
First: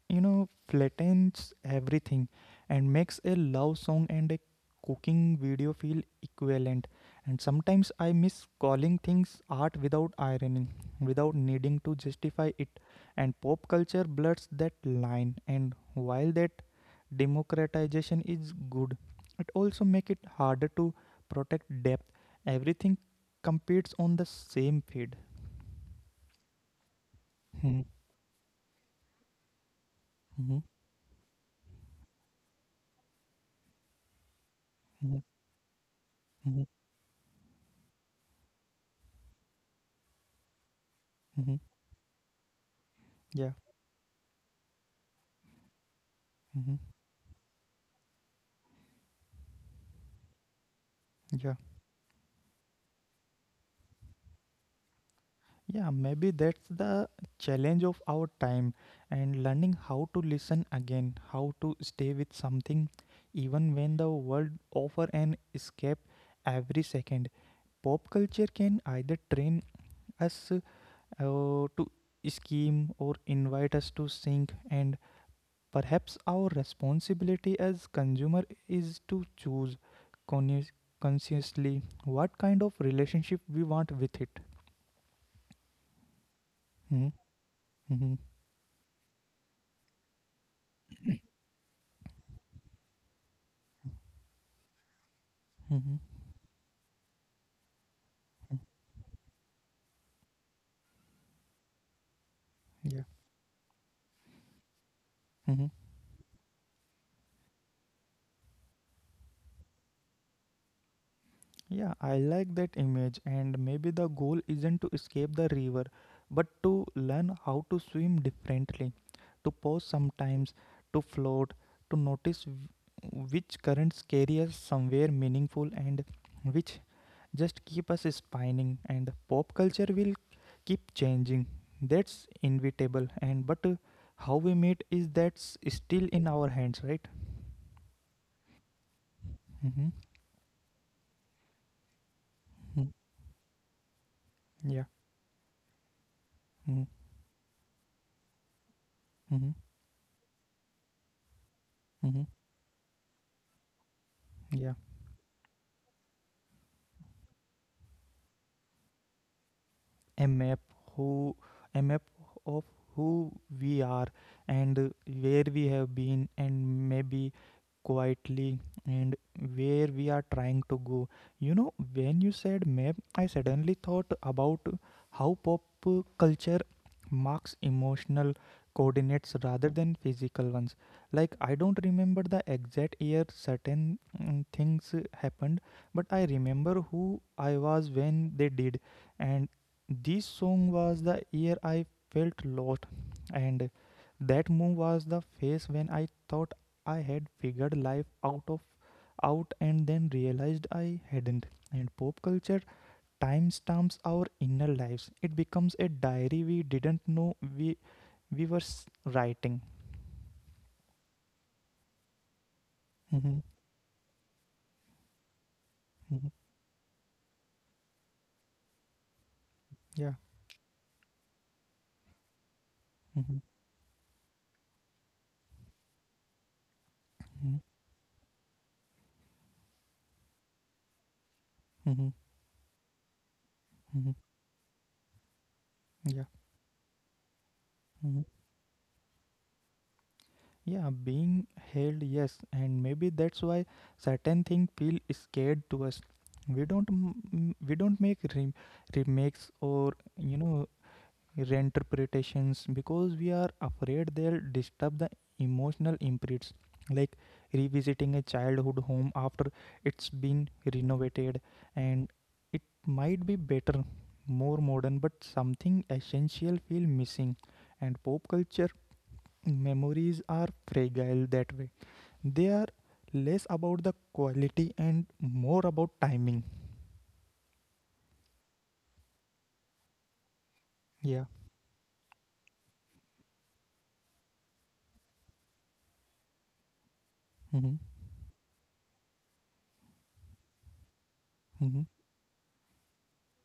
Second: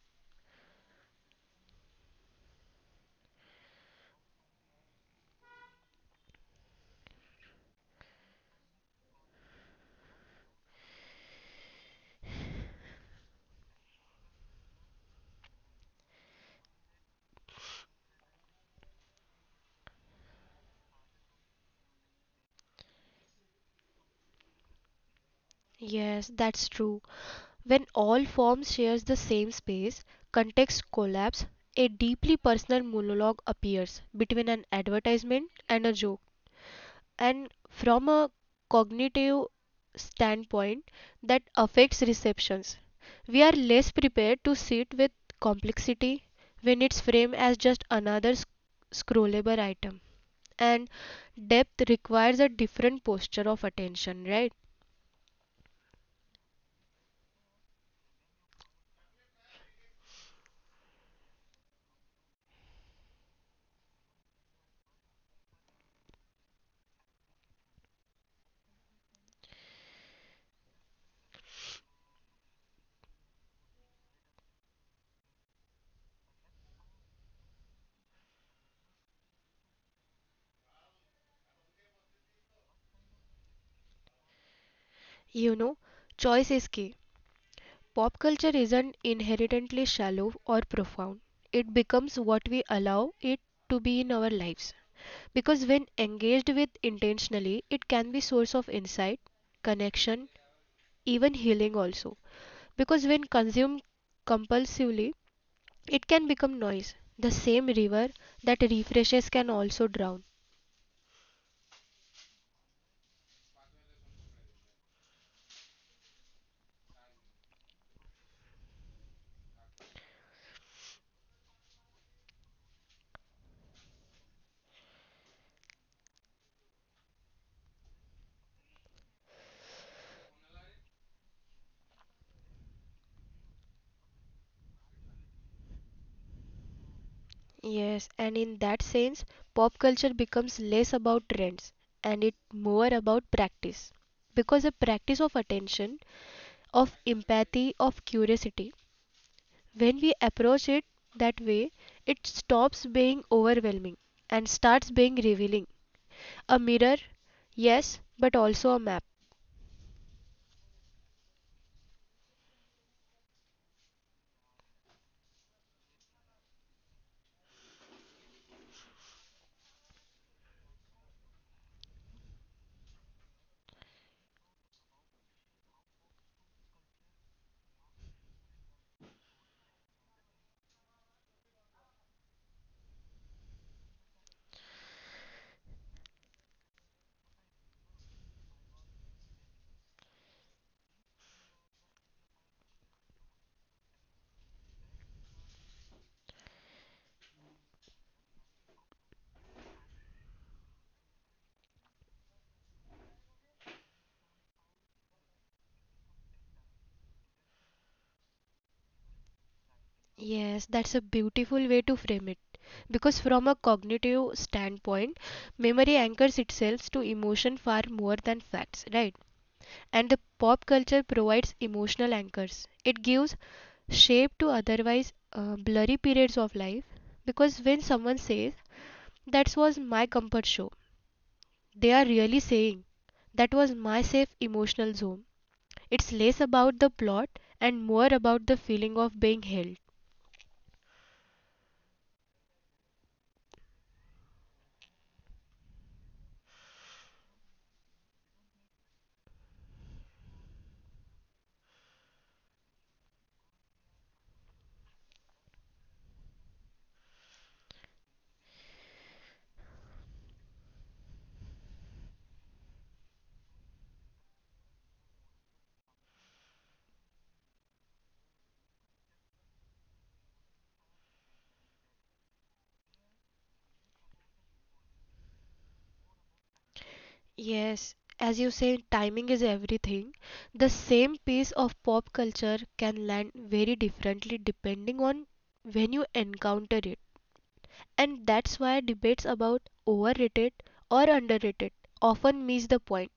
Speaker 1: you know, flattens everything and makes a love song and a cooking video feel equivalent. And sometimes I miss calling things art without irony, without needing to justify it. And pop culture blurs that line. And while that democratization is good, it also makes it harder to protect depth. Everything competes on the same feed.
Speaker 2: Yes, that's true.
Speaker 1: Mhm.
Speaker 2: When all forms share the same space,
Speaker 1: Mhm.
Speaker 2: context collapse, a deeply personal monologue appears between an
Speaker 1: Mhm.
Speaker 2: advertisement and a joke.
Speaker 1: Mhm.
Speaker 2: And from a cognitive standpoint that
Speaker 1: Mhm.
Speaker 2: affects receptions, we
Speaker 1: Yeah.
Speaker 2: are less prepared to sit with complexity
Speaker 1: Mhm.
Speaker 2: when it's framed as just another sc- scrollable item. And
Speaker 1: Yeah.
Speaker 2: depth requires a different posture of attention, right?
Speaker 1: Yeah, maybe that's the challenge of our time, and learning how to listen again, how to stay with something even when the world offer an escape every second. Pop culture can either train us uh, to scheme or invite us to sink, and perhaps our responsibility as consumer is to choose conscious- consciously what kind of relationship we want with it.
Speaker 2: You know, choice is key.
Speaker 1: Hmm. Hmm.
Speaker 2: Pop culture isn't inherently shallow or profound. It becomes what we allow it to be in our lives. Because when
Speaker 1: Hmm.
Speaker 2: engaged with intentionally, it can be source of insight, connection, even healing also.
Speaker 1: Yeah.
Speaker 2: Because when consumed compulsively,
Speaker 1: Mhm.
Speaker 2: it can become noise. The same river that refreshes can also drown.
Speaker 1: Yeah, I like that image, and maybe the goal isn't to escape the river, but to learn how to swim differently, to pause sometimes, to float, to notice which currents carry us somewhere meaningful and which just keep us spinning. And pop culture will keep changing. That's inevitable, and but uh, how we meet is, that's still in our hands, right?
Speaker 2: Yes, and in that
Speaker 1: Mm-hmm.
Speaker 2: sense, pop culture becomes less about trends and it more about practice,
Speaker 1: Yeah.
Speaker 2: because a practice of attention,
Speaker 1: Mm-hmm.
Speaker 2: of empathy, of curiosity. When we approach it that
Speaker 1: Mm-hmm.
Speaker 2: way, it stops being overwhelming
Speaker 1: Yeah.
Speaker 2: and starts being revealing. A mirror, yes, but also a map.
Speaker 1: A map. Who A map of who we are, and where we have been, and maybe quietly, and where we are trying to go. You know when you said map, I suddenly thought about how pop culture marks emotional coordinates rather than physical ones. Like I don't remember the exact year certain mm, things happened, but I remember who I was when they did. And this song was the year I felt lost, and that move was the phase when I thought I had figured life out of out, and then realized I hadn't. And pop culture timestamps our inner lives. It becomes a diary we didn't know we we were s- writing.
Speaker 2: Yes, that's a beautiful way to frame it. Because
Speaker 1: Mm-hmm.
Speaker 2: from a cognitive standpoint, memory
Speaker 1: Mm-hmm.
Speaker 2: anchors itself to emotion far more than facts, right?
Speaker 1: Yeah.
Speaker 2: And the pop culture provides emotional anchors. It
Speaker 1: Mm-hmm.
Speaker 2: gives shape to otherwise uh, blurry periods of life,
Speaker 1: Mm-hmm. Mm-hmm.
Speaker 2: because when someone says, "That was my comfort show," they
Speaker 1: Mm-hmm.
Speaker 2: are really saying, "That was my
Speaker 1: Mm-hmm.
Speaker 2: safe emotional zone." It's
Speaker 1: Yeah.
Speaker 2: less about the plot and more
Speaker 1: Mm-hmm.
Speaker 2: about the feeling of being held.
Speaker 1: Yeah, being held, yes, and maybe that's why certain things feel scared to us. We don't m- m- we don't make re- remakes or you know reinterpretations because we are afraid they'll disturb the emotional imprints. Like revisiting a childhood home after it's been renovated, and it might be better, more modern, but something essential feel missing. And pop culture memories are fragile that way. They are less about the quality and more about timing.
Speaker 2: Yes, as you say, timing is everything. The
Speaker 1: Yeah.
Speaker 2: same piece of pop culture can land very differently depending on when you encounter it.
Speaker 1: Mm-hmm.
Speaker 2: And that's why debates about overrated or
Speaker 1: Mm-hmm.
Speaker 2: underrated often miss the point.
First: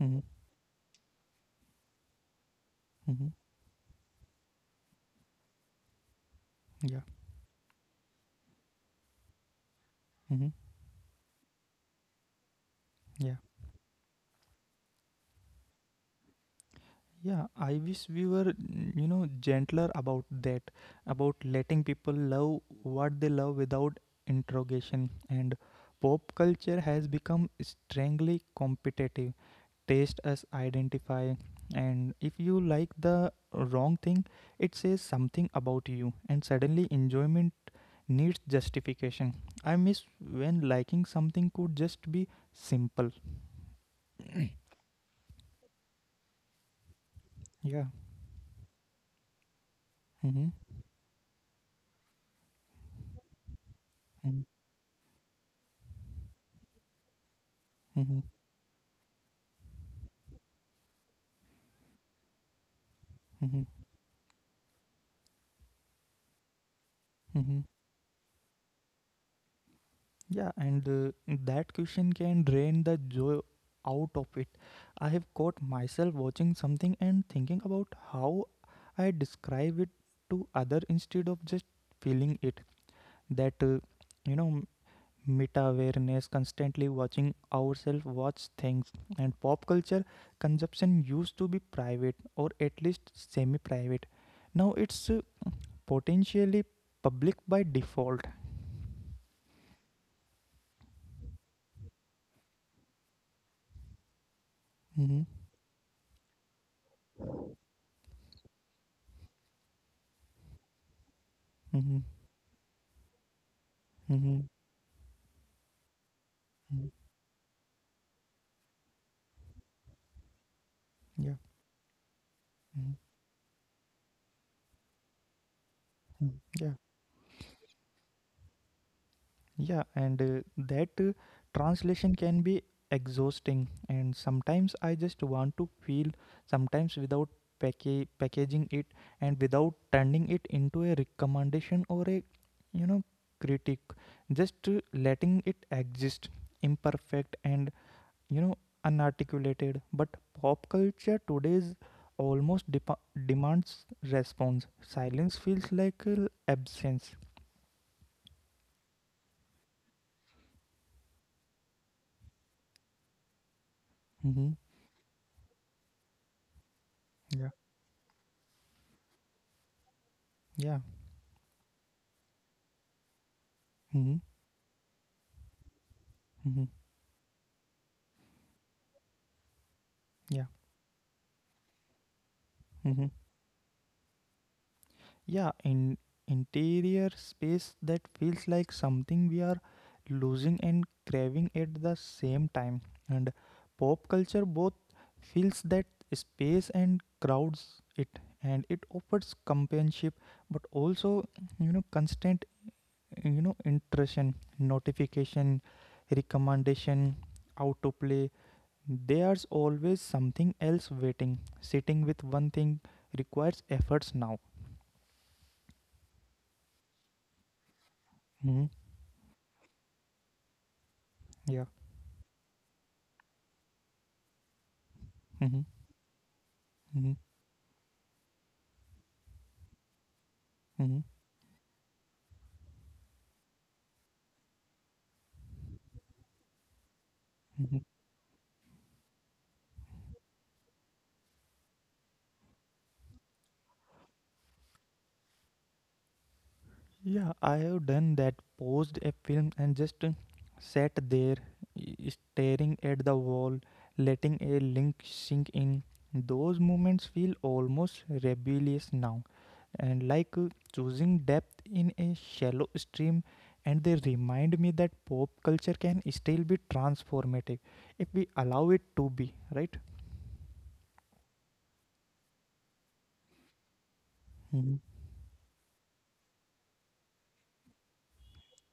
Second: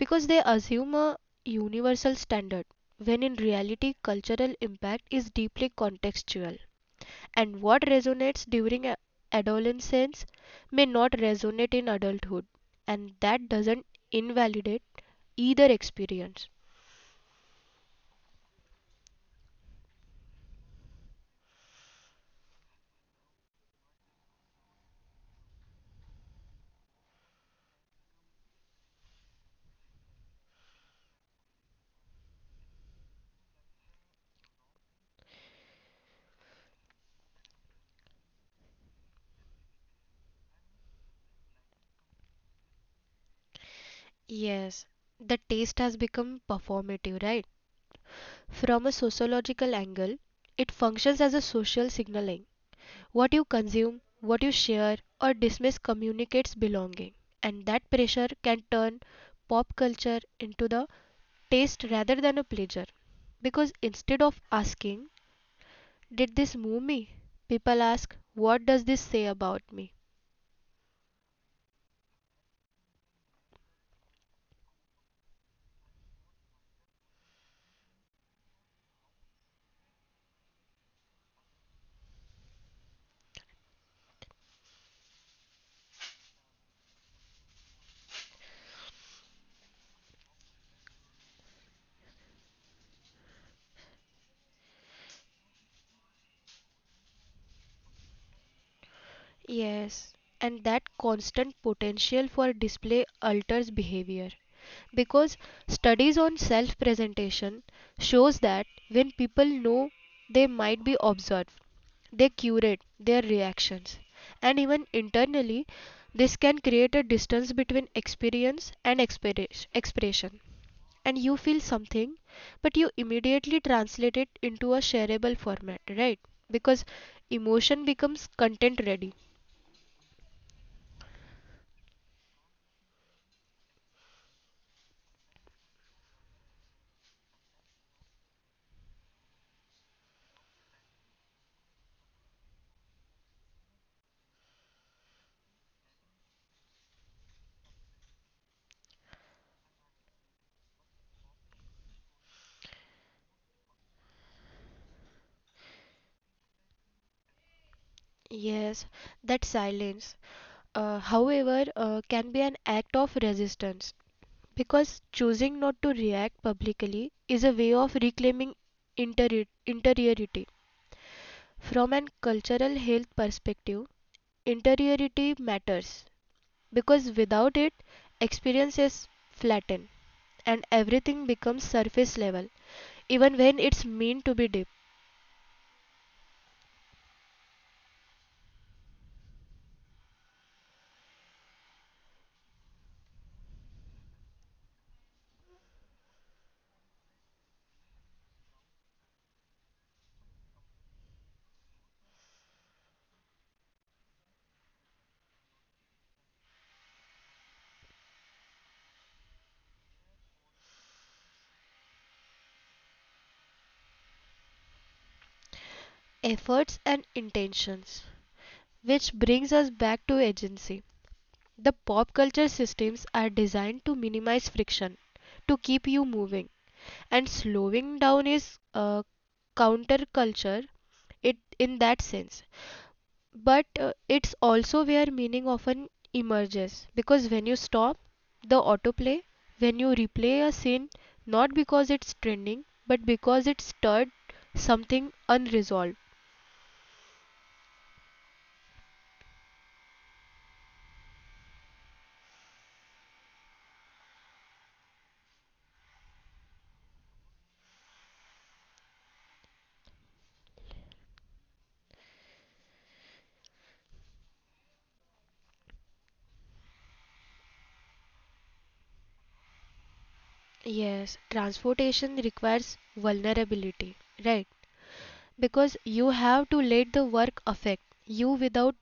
Speaker 1: Mm-hmm.
Speaker 2: they assume a universal standard, when
Speaker 1: Mm-hmm.
Speaker 2: in reality, cultural impact is deeply contextual,
Speaker 1: Yeah.
Speaker 2: and what resonates during adolescence
Speaker 1: Mm-hmm.
Speaker 2: may not resonate in adulthood, and
Speaker 1: Yeah.
Speaker 2: that doesn't invalidate either experience.
Speaker 1: Yeah. I wish we were, mm, you know, gentler about that, about letting people love what they love without interrogation. And pop culture has become strangely competitive. Taste as identify, and if you like the wrong thing, it says something about you, and suddenly enjoyment needs justification. I miss when liking something could just be simple.
Speaker 2: Yes, the taste has become performative, right?
Speaker 1: Yeah.
Speaker 2: From a sociological angle, it
Speaker 1: Mm-hmm.
Speaker 2: functions as a social signaling. What you consume, what you
Speaker 1: Mm-hmm.
Speaker 2: share or dismiss communicates belonging, and that pressure
Speaker 1: Mm-hmm.
Speaker 2: can turn pop culture into the taste rather than a pleasure. Because
Speaker 1: Mm-hmm.
Speaker 2: instead of asking, "Did this move me?"
Speaker 1: Mm-hmm.
Speaker 2: people ask, "What does this say about me?"
Speaker 1: yeah and uh, that question can drain the joy out of it. I have caught myself watching something and thinking about how I describe it to other instead of just feeling it. That uh, you know meta awareness, constantly watching ourselves watch things. And pop culture consumption used to be private, or at least semi private. Now it's uh, potentially public by default.
Speaker 2: Yes, and that constant potential for display alters behavior.
Speaker 1: Mm-hmm.
Speaker 2: Because studies on self presentation shows that when people know they might be observed,
Speaker 1: Mm-hmm.
Speaker 2: they curate their reactions,
Speaker 1: Mm-hmm.
Speaker 2: and even internally this can
Speaker 1: Mm-hmm.
Speaker 2: create a distance between experience and expression, and
Speaker 1: Yeah.
Speaker 2: you feel something, but
Speaker 1: Mhm.
Speaker 2: you immediately translate it into a shareable format, right?
Speaker 1: Mhm.
Speaker 2: Because emotion becomes content ready.
Speaker 1: Yeah, and uh, that uh, translation can be exhausting. And sometimes I just want to feel, sometimes without packa- packaging it, and without turning it into a recommendation or a, you know, critic. Just uh, letting it exist, imperfect and, you know, unarticulated. But pop culture today's almost depa demands response. Silence feels like uh, absence.
Speaker 2: Yes, that silence, uh, however uh, can be an act of resistance.
Speaker 1: Hmm.
Speaker 2: Because choosing not to react publicly is a
Speaker 1: Yeah.
Speaker 2: way of reclaiming interi- interiority.
Speaker 1: Yeah.
Speaker 2: From an cultural health perspective,
Speaker 1: Mhm.
Speaker 2: interiority matters
Speaker 1: Hmm.
Speaker 2: because without it, experiences flatten and
Speaker 1: Yeah.
Speaker 2: everything becomes surface level,
Speaker 1: Hmm.
Speaker 2: even when it's meant to be deep.
Speaker 1: Yeah. In interior space that feels like something we are losing and craving at the same time. And pop culture both fills that space and crowds it, and it offers companionship, but also you know constant you know intrusion, notification, recommendation, autoplay. There's always something else waiting. Sitting with one thing requires efforts now.
Speaker 2: Efforts and intentions.
Speaker 1: hmm
Speaker 2: Which brings us back to agency. The
Speaker 1: Yeah.
Speaker 2: pop culture systems are designed to minimize friction, to keep
Speaker 1: hmm
Speaker 2: you moving, and
Speaker 1: hmm
Speaker 2: slowing down is uh, counterculture
Speaker 1: hmm
Speaker 2: it in that sense, but uh, it's also where meaning often emerges, because when you stop the autoplay, when you replay a scene not because it's trending but because it stirred something unresolved.
Speaker 1: Yeah, I have done that. Paused a film and just uh, sat there, i- staring at the wall, letting a link sink in. Those moments feel almost rebellious now, and like uh, choosing depth in a shallow stream. And they remind me that pop culture can still be transformative if we allow it to be, right?
Speaker 2: Yes, transportation requires vulnerability, right?
Speaker 1: Mm-hmm.
Speaker 2: Because you have to let the work affect you without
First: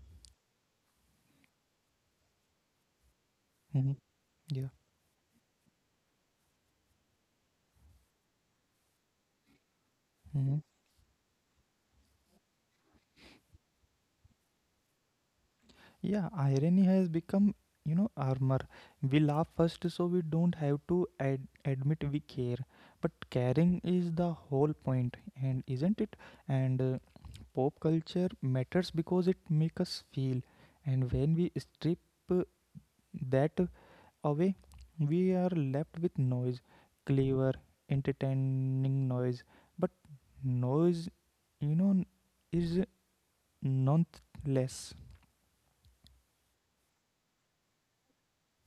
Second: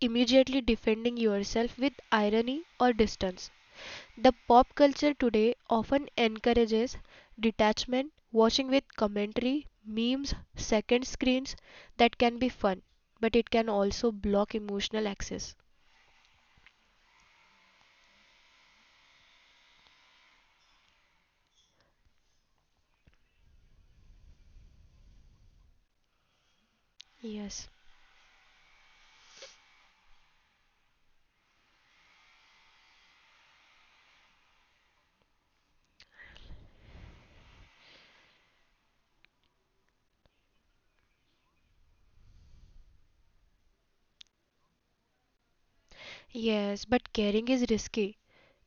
Speaker 2: immediately defending yourself with irony or distance. The
Speaker 1: Yeah.
Speaker 2: pop culture today often encourages detachment, watching with commentary, memes,
Speaker 1: Mm-hmm.
Speaker 2: second screens. That can be fun, but it can also block emotional access.
Speaker 1: Yeah, irony has become, you know, armor. We laugh first so we don't have to ad- admit we care. But caring is the whole point, and isn't it? And uh,
Speaker 2: Yes,
Speaker 1: Pop culture matters because it makes us feel. And when we strip uh, that away, we are left with noise, clever, entertaining noise. But noise, you know, is nonetheless.
Speaker 2: yes, but caring is risky.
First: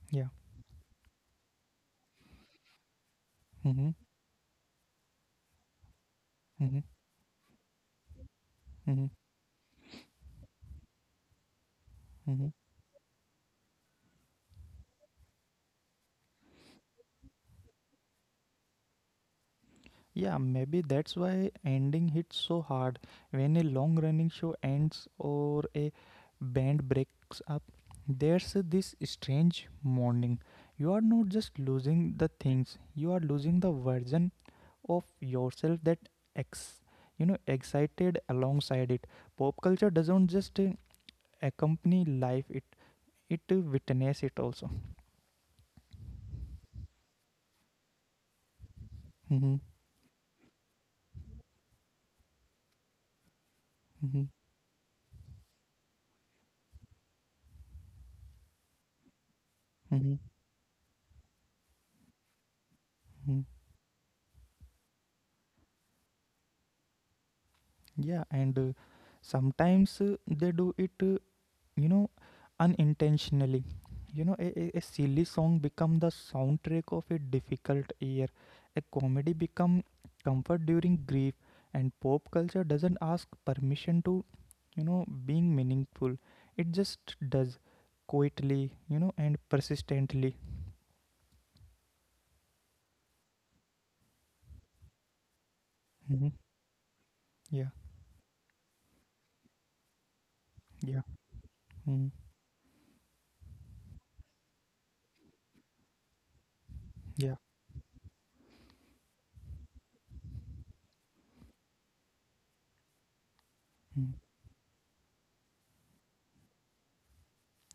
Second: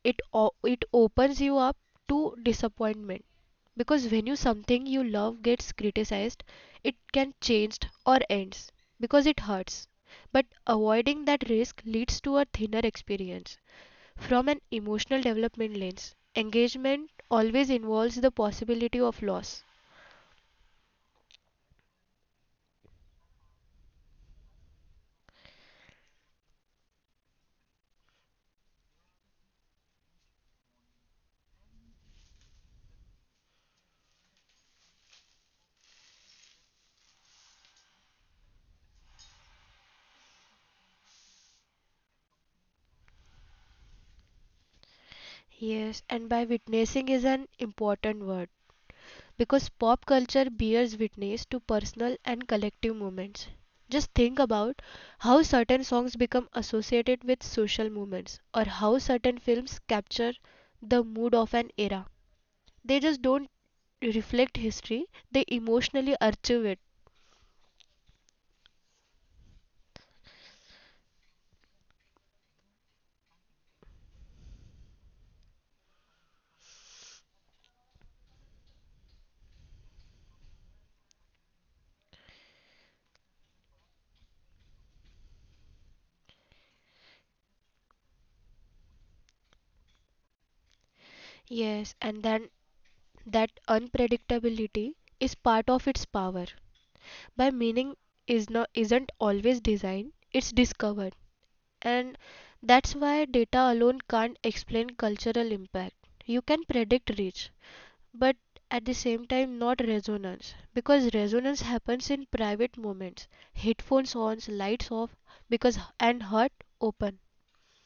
Speaker 2: It
Speaker 1: Yeah.
Speaker 2: o- it opens you up to disappointment,
Speaker 1: Mm-hmm.
Speaker 2: because when you something you love gets criticized,
Speaker 1: Mm-hmm.
Speaker 2: it can change or ends
Speaker 1: Mm-hmm.
Speaker 2: because it hurts. But avoiding that risk leads to a
Speaker 1: Mhm.
Speaker 2: thinner experience. From an emotional development lens, engagement always involves the possibility of loss.
Speaker 1: Yeah, maybe that's why ending hits so hard. When a long running show ends or a band breaks up, there's this strange mourning. You are not just losing the things, you are losing the version of yourself that ex you know excited alongside it. Pop culture doesn't just uh, accompany life, it it uh, witness it also.
Speaker 2: Yes, and by witnessing is an important word, because
Speaker 1: hmm
Speaker 2: pop culture bears witness to personal and collective moments. Just
Speaker 1: hmm
Speaker 2: think about how certain songs become associated with social movements or how certain films capture the mood of an era. They just don't
Speaker 1: hmm
Speaker 2: reflect history, they emotionally archive it.
Speaker 1: Yeah, and uh, sometimes uh, they do it, uh, you know, unintentionally. You know, a, a a silly song become the soundtrack of a difficult year. A comedy become comfort during grief, and pop culture doesn't ask permission to, you know, being meaningful. It just does quietly, you know, and persistently.
Speaker 2: Yes, and then that unpredictability is part of its
Speaker 1: hmm
Speaker 2: power. By
Speaker 1: Yeah,
Speaker 2: meaning is not isn't always designed, it's
Speaker 1: yeah,
Speaker 2: discovered. And
Speaker 1: mm,
Speaker 2: that's why data alone can't explain cultural impact. You can predict
Speaker 1: yeah.
Speaker 2: reach, but at the same time not resonance, because resonance happens in private moments, headphones
Speaker 1: Mm-hmm.
Speaker 2: on, lights off, because and heart open.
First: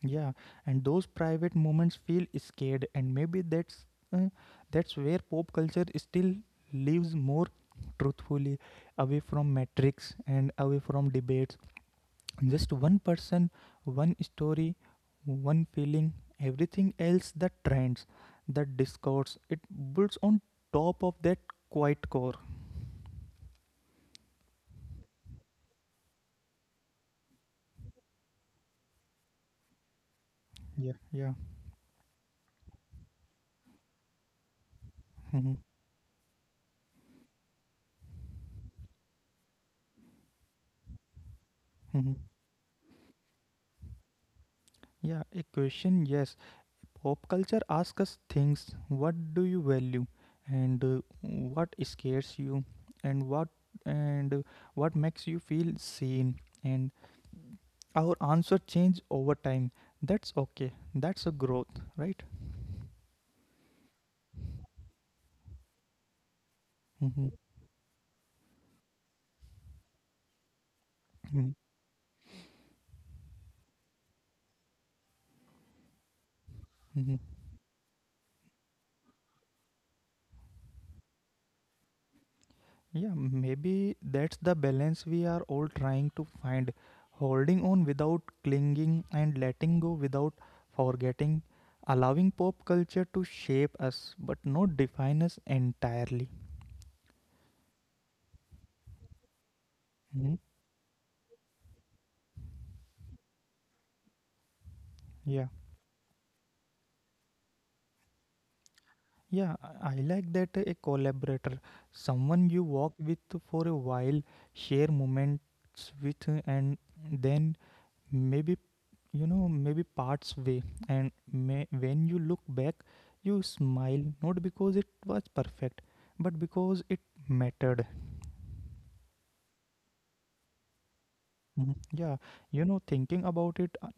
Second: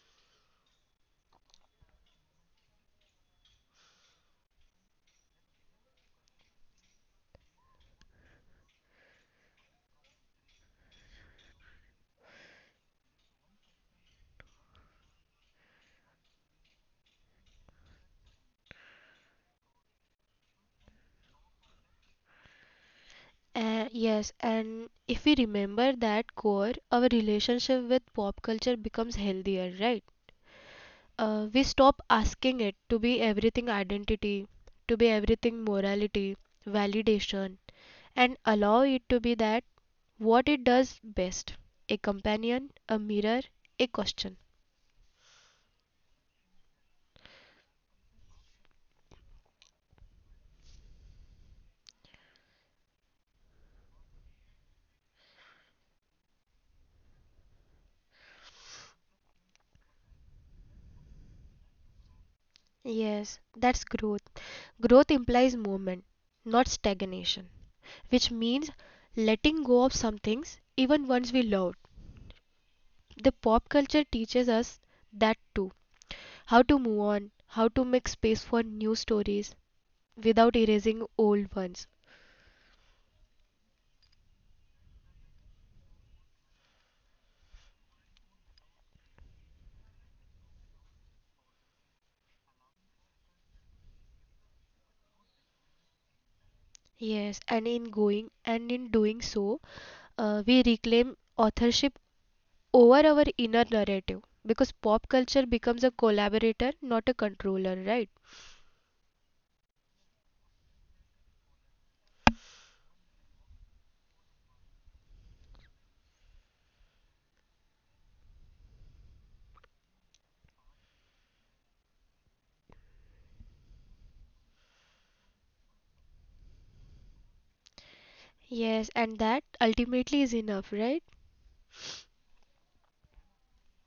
Speaker 1: Yeah, and those private moments feel scared, and maybe that's uh, that's where pop culture still lives more truthfully, away from metrics and away from debates. Just one person, one story, one feeling. Everything else, the trends, the discourse, it builds on top of that quiet core.
Speaker 2: Uh, yes, and if we remember that core, our relationship with pop culture becomes healthier, right?
Speaker 1: Yeah, yeah.
Speaker 2: Uh, we stop asking it to be everything identity, to be
Speaker 1: hmm
Speaker 2: everything morality, validation, and allow it to be that what it does best: a
Speaker 1: hmm
Speaker 2: companion, a mirror, a question.
Speaker 1: Yeah, a question, yes. Pop culture asks us things: what do you value and uh, what scares you and what and uh, what makes you feel seen, and our answer change over time. That's okay, that's a growth, right?
Speaker 2: Yes, that's growth. Growth implies movement,
Speaker 1: Mm-hmm.
Speaker 2: not stagnation, which means letting go of some things
Speaker 1: Mm-hmm.
Speaker 2: even once we loved. The pop culture teaches us that too,
Speaker 1: Mm-hmm.
Speaker 2: how to move on, how to make space for new stories without erasing old ones.
Speaker 1: Yeah, maybe that's the balance we are all trying to find, holding on without clinging and letting go without forgetting, allowing pop culture to shape us but not define us entirely.
Speaker 2: Yes, and in going and in doing so,
Speaker 1: Mhm.
Speaker 2: uh, we reclaim authorship over our inner narrative, because pop
Speaker 1: Yeah.
Speaker 2: culture becomes a collaborator, not a controller, right?
Speaker 1: Yeah, I I like that, a collaborator, someone you walk with for a while, share moments with, uh, and then maybe, you know, maybe parts way. And may, when you look back, you smile, not because it was perfect, but because it mattered.
Speaker 2: Yes, and that ultimately is enough, right?
Speaker 1: Mhm. Yeah, you know, thinking about it, uh,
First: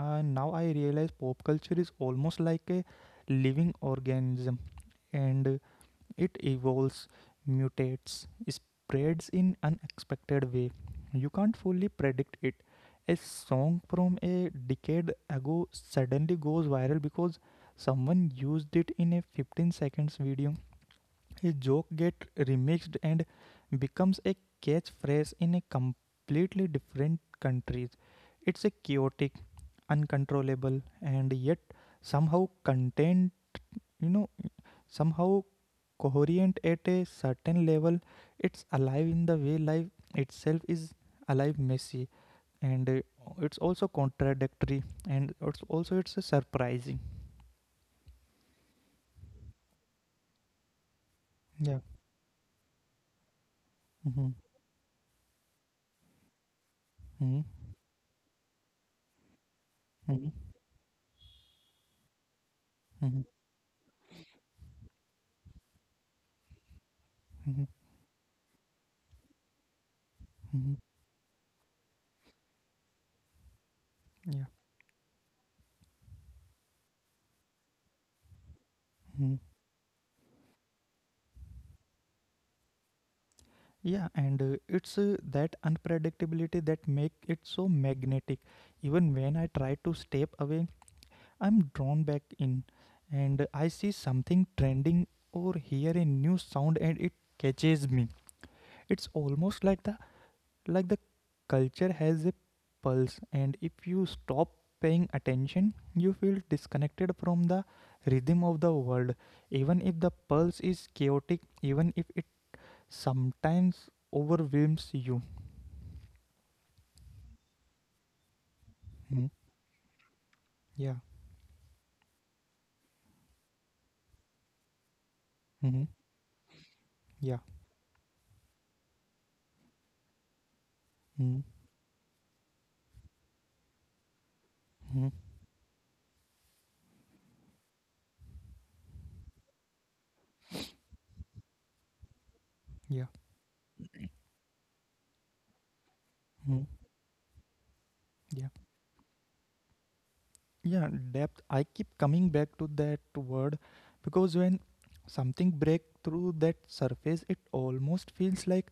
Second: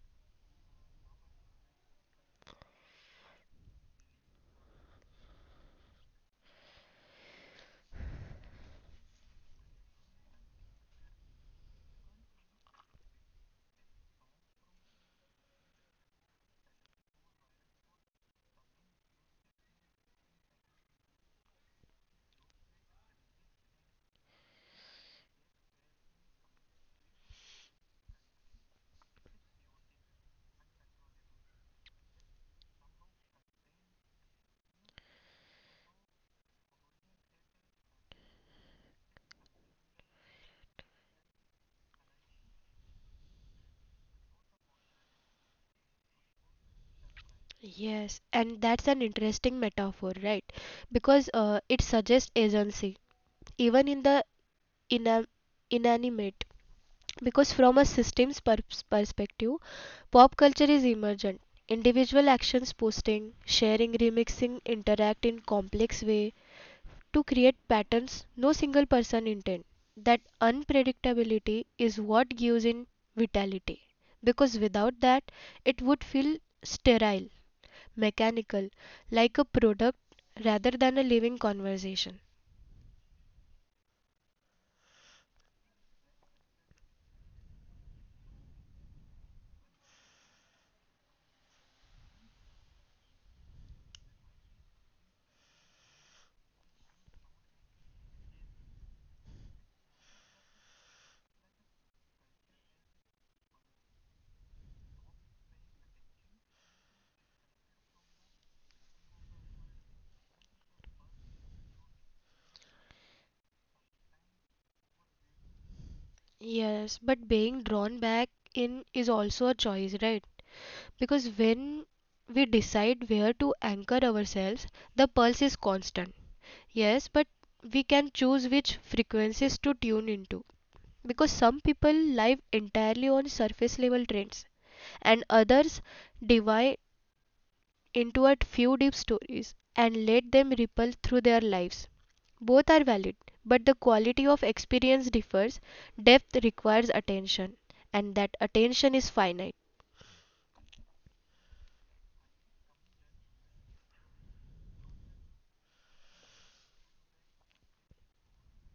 Speaker 1: uh, now I realize pop culture is almost like a living organism and uh, it evolves, mutates, spreads in unexpected way. You can't fully predict it. A song from a decade ago suddenly goes viral because someone used it in a fifteen seconds video. A joke gets remixed and becomes a catchphrase in a completely different countries. It's a chaotic, uncontrollable, and yet somehow contained, you know, somehow coherent at a certain level. It's alive in the way life itself is alive, messy, and uh, it's also contradictory, and it's also it's a surprising.
Speaker 2: Yes, and that's an interesting metaphor, right? Because uh,
Speaker 1: Yeah.
Speaker 2: it suggests agency, even in the
Speaker 1: Mm-hmm.
Speaker 2: ina inanimate.
Speaker 1: Mm-hmm.
Speaker 2: Because from a systems perspective,
Speaker 1: Mhm,
Speaker 2: pop culture is emergent. Individual actions
Speaker 1: mhm,
Speaker 2: posting, sharing, remixing interact in complex way to create
Speaker 1: mhm,
Speaker 2: patterns no single person intend. That
Speaker 1: mhm.
Speaker 2: unpredictability is what gives in vitality,
Speaker 1: Yeah.
Speaker 2: because without that it would feel sterile, mechanical, like
Speaker 1: Mhm.
Speaker 2: a product rather than a living conversation.
Speaker 1: Yeah, and uh, it's uh, that unpredictability that make it so magnetic. Even when I try to step away, I'm drawn back in, and I see something trending or hear a new sound and it catches me. It's almost like the like the culture has a pulse, and if you stop paying attention you feel disconnected from the rhythm of the world, even if the pulse is chaotic, even if it sometimes overwhelms you.
Speaker 2: Yes, but being drawn back in is
Speaker 1: Hmm.
Speaker 2: also a choice, right?
Speaker 1: Yeah.
Speaker 2: Because when we decide where to anchor ourselves, the pulse is
Speaker 1: hmm
Speaker 2: constant. Yes, but
Speaker 1: Yeah.
Speaker 2: we can choose which frequencies to tune into. Because
Speaker 1: hmm
Speaker 2: some people live entirely on surface level trends,
Speaker 1: hmm
Speaker 2: and others divide into a few deep stories and let them ripple through their lives. Both are
Speaker 1: Yeah.
Speaker 2: valid, but the quality of experience differs. Depth
Speaker 1: hmm
Speaker 2: requires attention, and that
Speaker 1: Yeah.
Speaker 2: attention is finite.
Speaker 1: Yeah, depth. I keep coming back to that word because when something breaks through that surface, it almost feels like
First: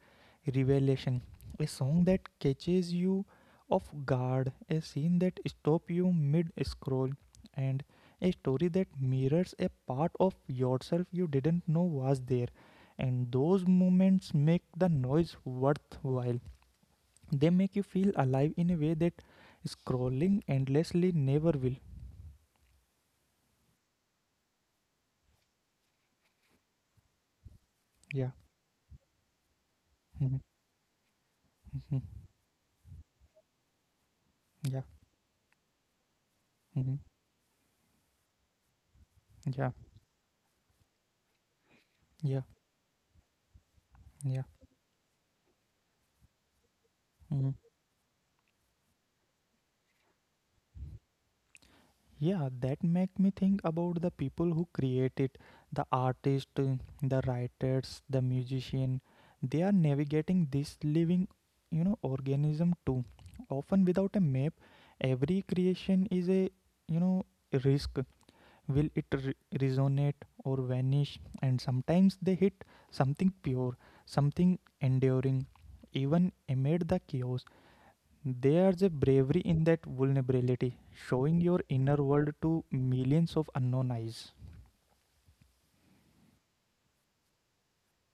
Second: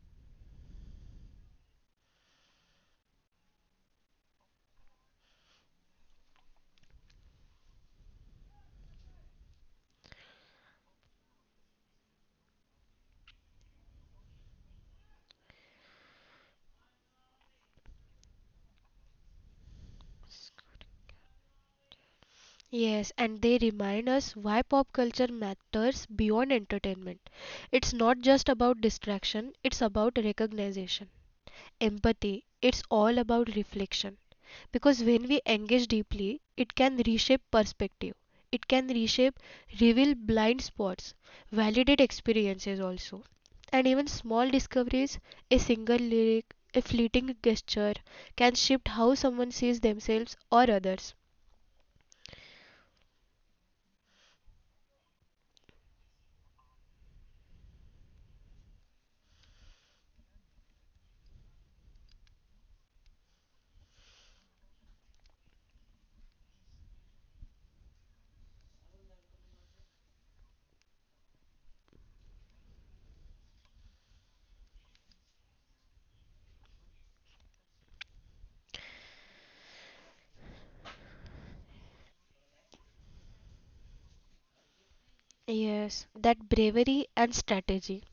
Speaker 1: revelation. A song that catches you off guard, a scene that stops you mid scroll, and a story that mirrors a part of yourself you didn't know was there. And those moments make the noise worthwhile. They make you feel alive in a way that scrolling endlessly never will.
Speaker 2: Yes, and they remind us why pop culture matters beyond entertainment. It's not
Speaker 1: Yeah.
Speaker 2: just about distraction, it's about
Speaker 1: Mhm,
Speaker 2: recognition,
Speaker 1: mhm.
Speaker 2: empathy, it's all about reflection.
Speaker 1: Yeah.
Speaker 2: Because when we engage deeply, it
Speaker 1: Mhm.
Speaker 2: can reshape perspective, it can reshape,
Speaker 1: Yeah.
Speaker 2: reveal blind spots, validate
Speaker 1: Yeah.
Speaker 2: experiences also. And even
Speaker 1: Yeah.
Speaker 2: small discoveries, a single lyric, a fleeting
Speaker 1: Mhm.
Speaker 2: gesture, can shift how someone sees themselves or others.
Speaker 1: Yeah, that make me think about the people who create it, the artist, uh, the writers, the musician. They are navigating this living, you know, organism too. Often without a map, every creation is a, you know, risk. Will it re- resonate or vanish? And sometimes they hit something pure, something enduring, even amid the chaos. There's a bravery in that vulnerability, showing your inner world to millions of unknown eyes.
Speaker 2: Yes, that bravery and strategy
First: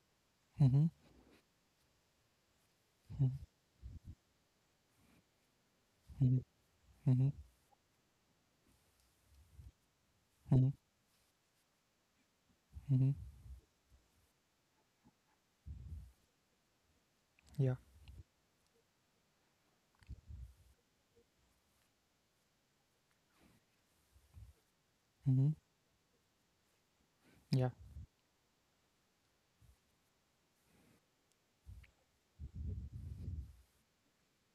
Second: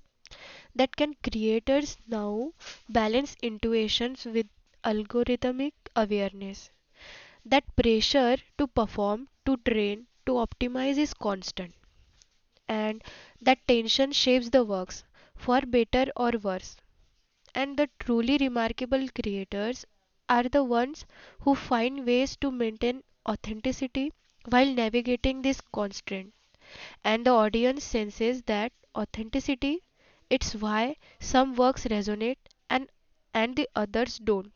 Speaker 1: Mm-hmm.
Speaker 2: that can creators now balance intuitions with algorithmic
Speaker 1: Mm-hmm.
Speaker 2: awareness.
Speaker 1: Mm-hmm.
Speaker 2: That pressure to perform, to train, to
Speaker 1: Mm-hmm.
Speaker 2: optimize is constant, and
Speaker 1: Mm-hmm.
Speaker 2: that tension shapes the works for better or worse.
Speaker 1: Yeah.
Speaker 2: And the truly remarkable creators are the ones who find ways to maintain authenticity while navigating
Speaker 1: Mm-hmm.
Speaker 2: this constraint, and the
Speaker 1: Yeah.
Speaker 2: audience senses that authenticity. It's why some works resonate and and the others don't.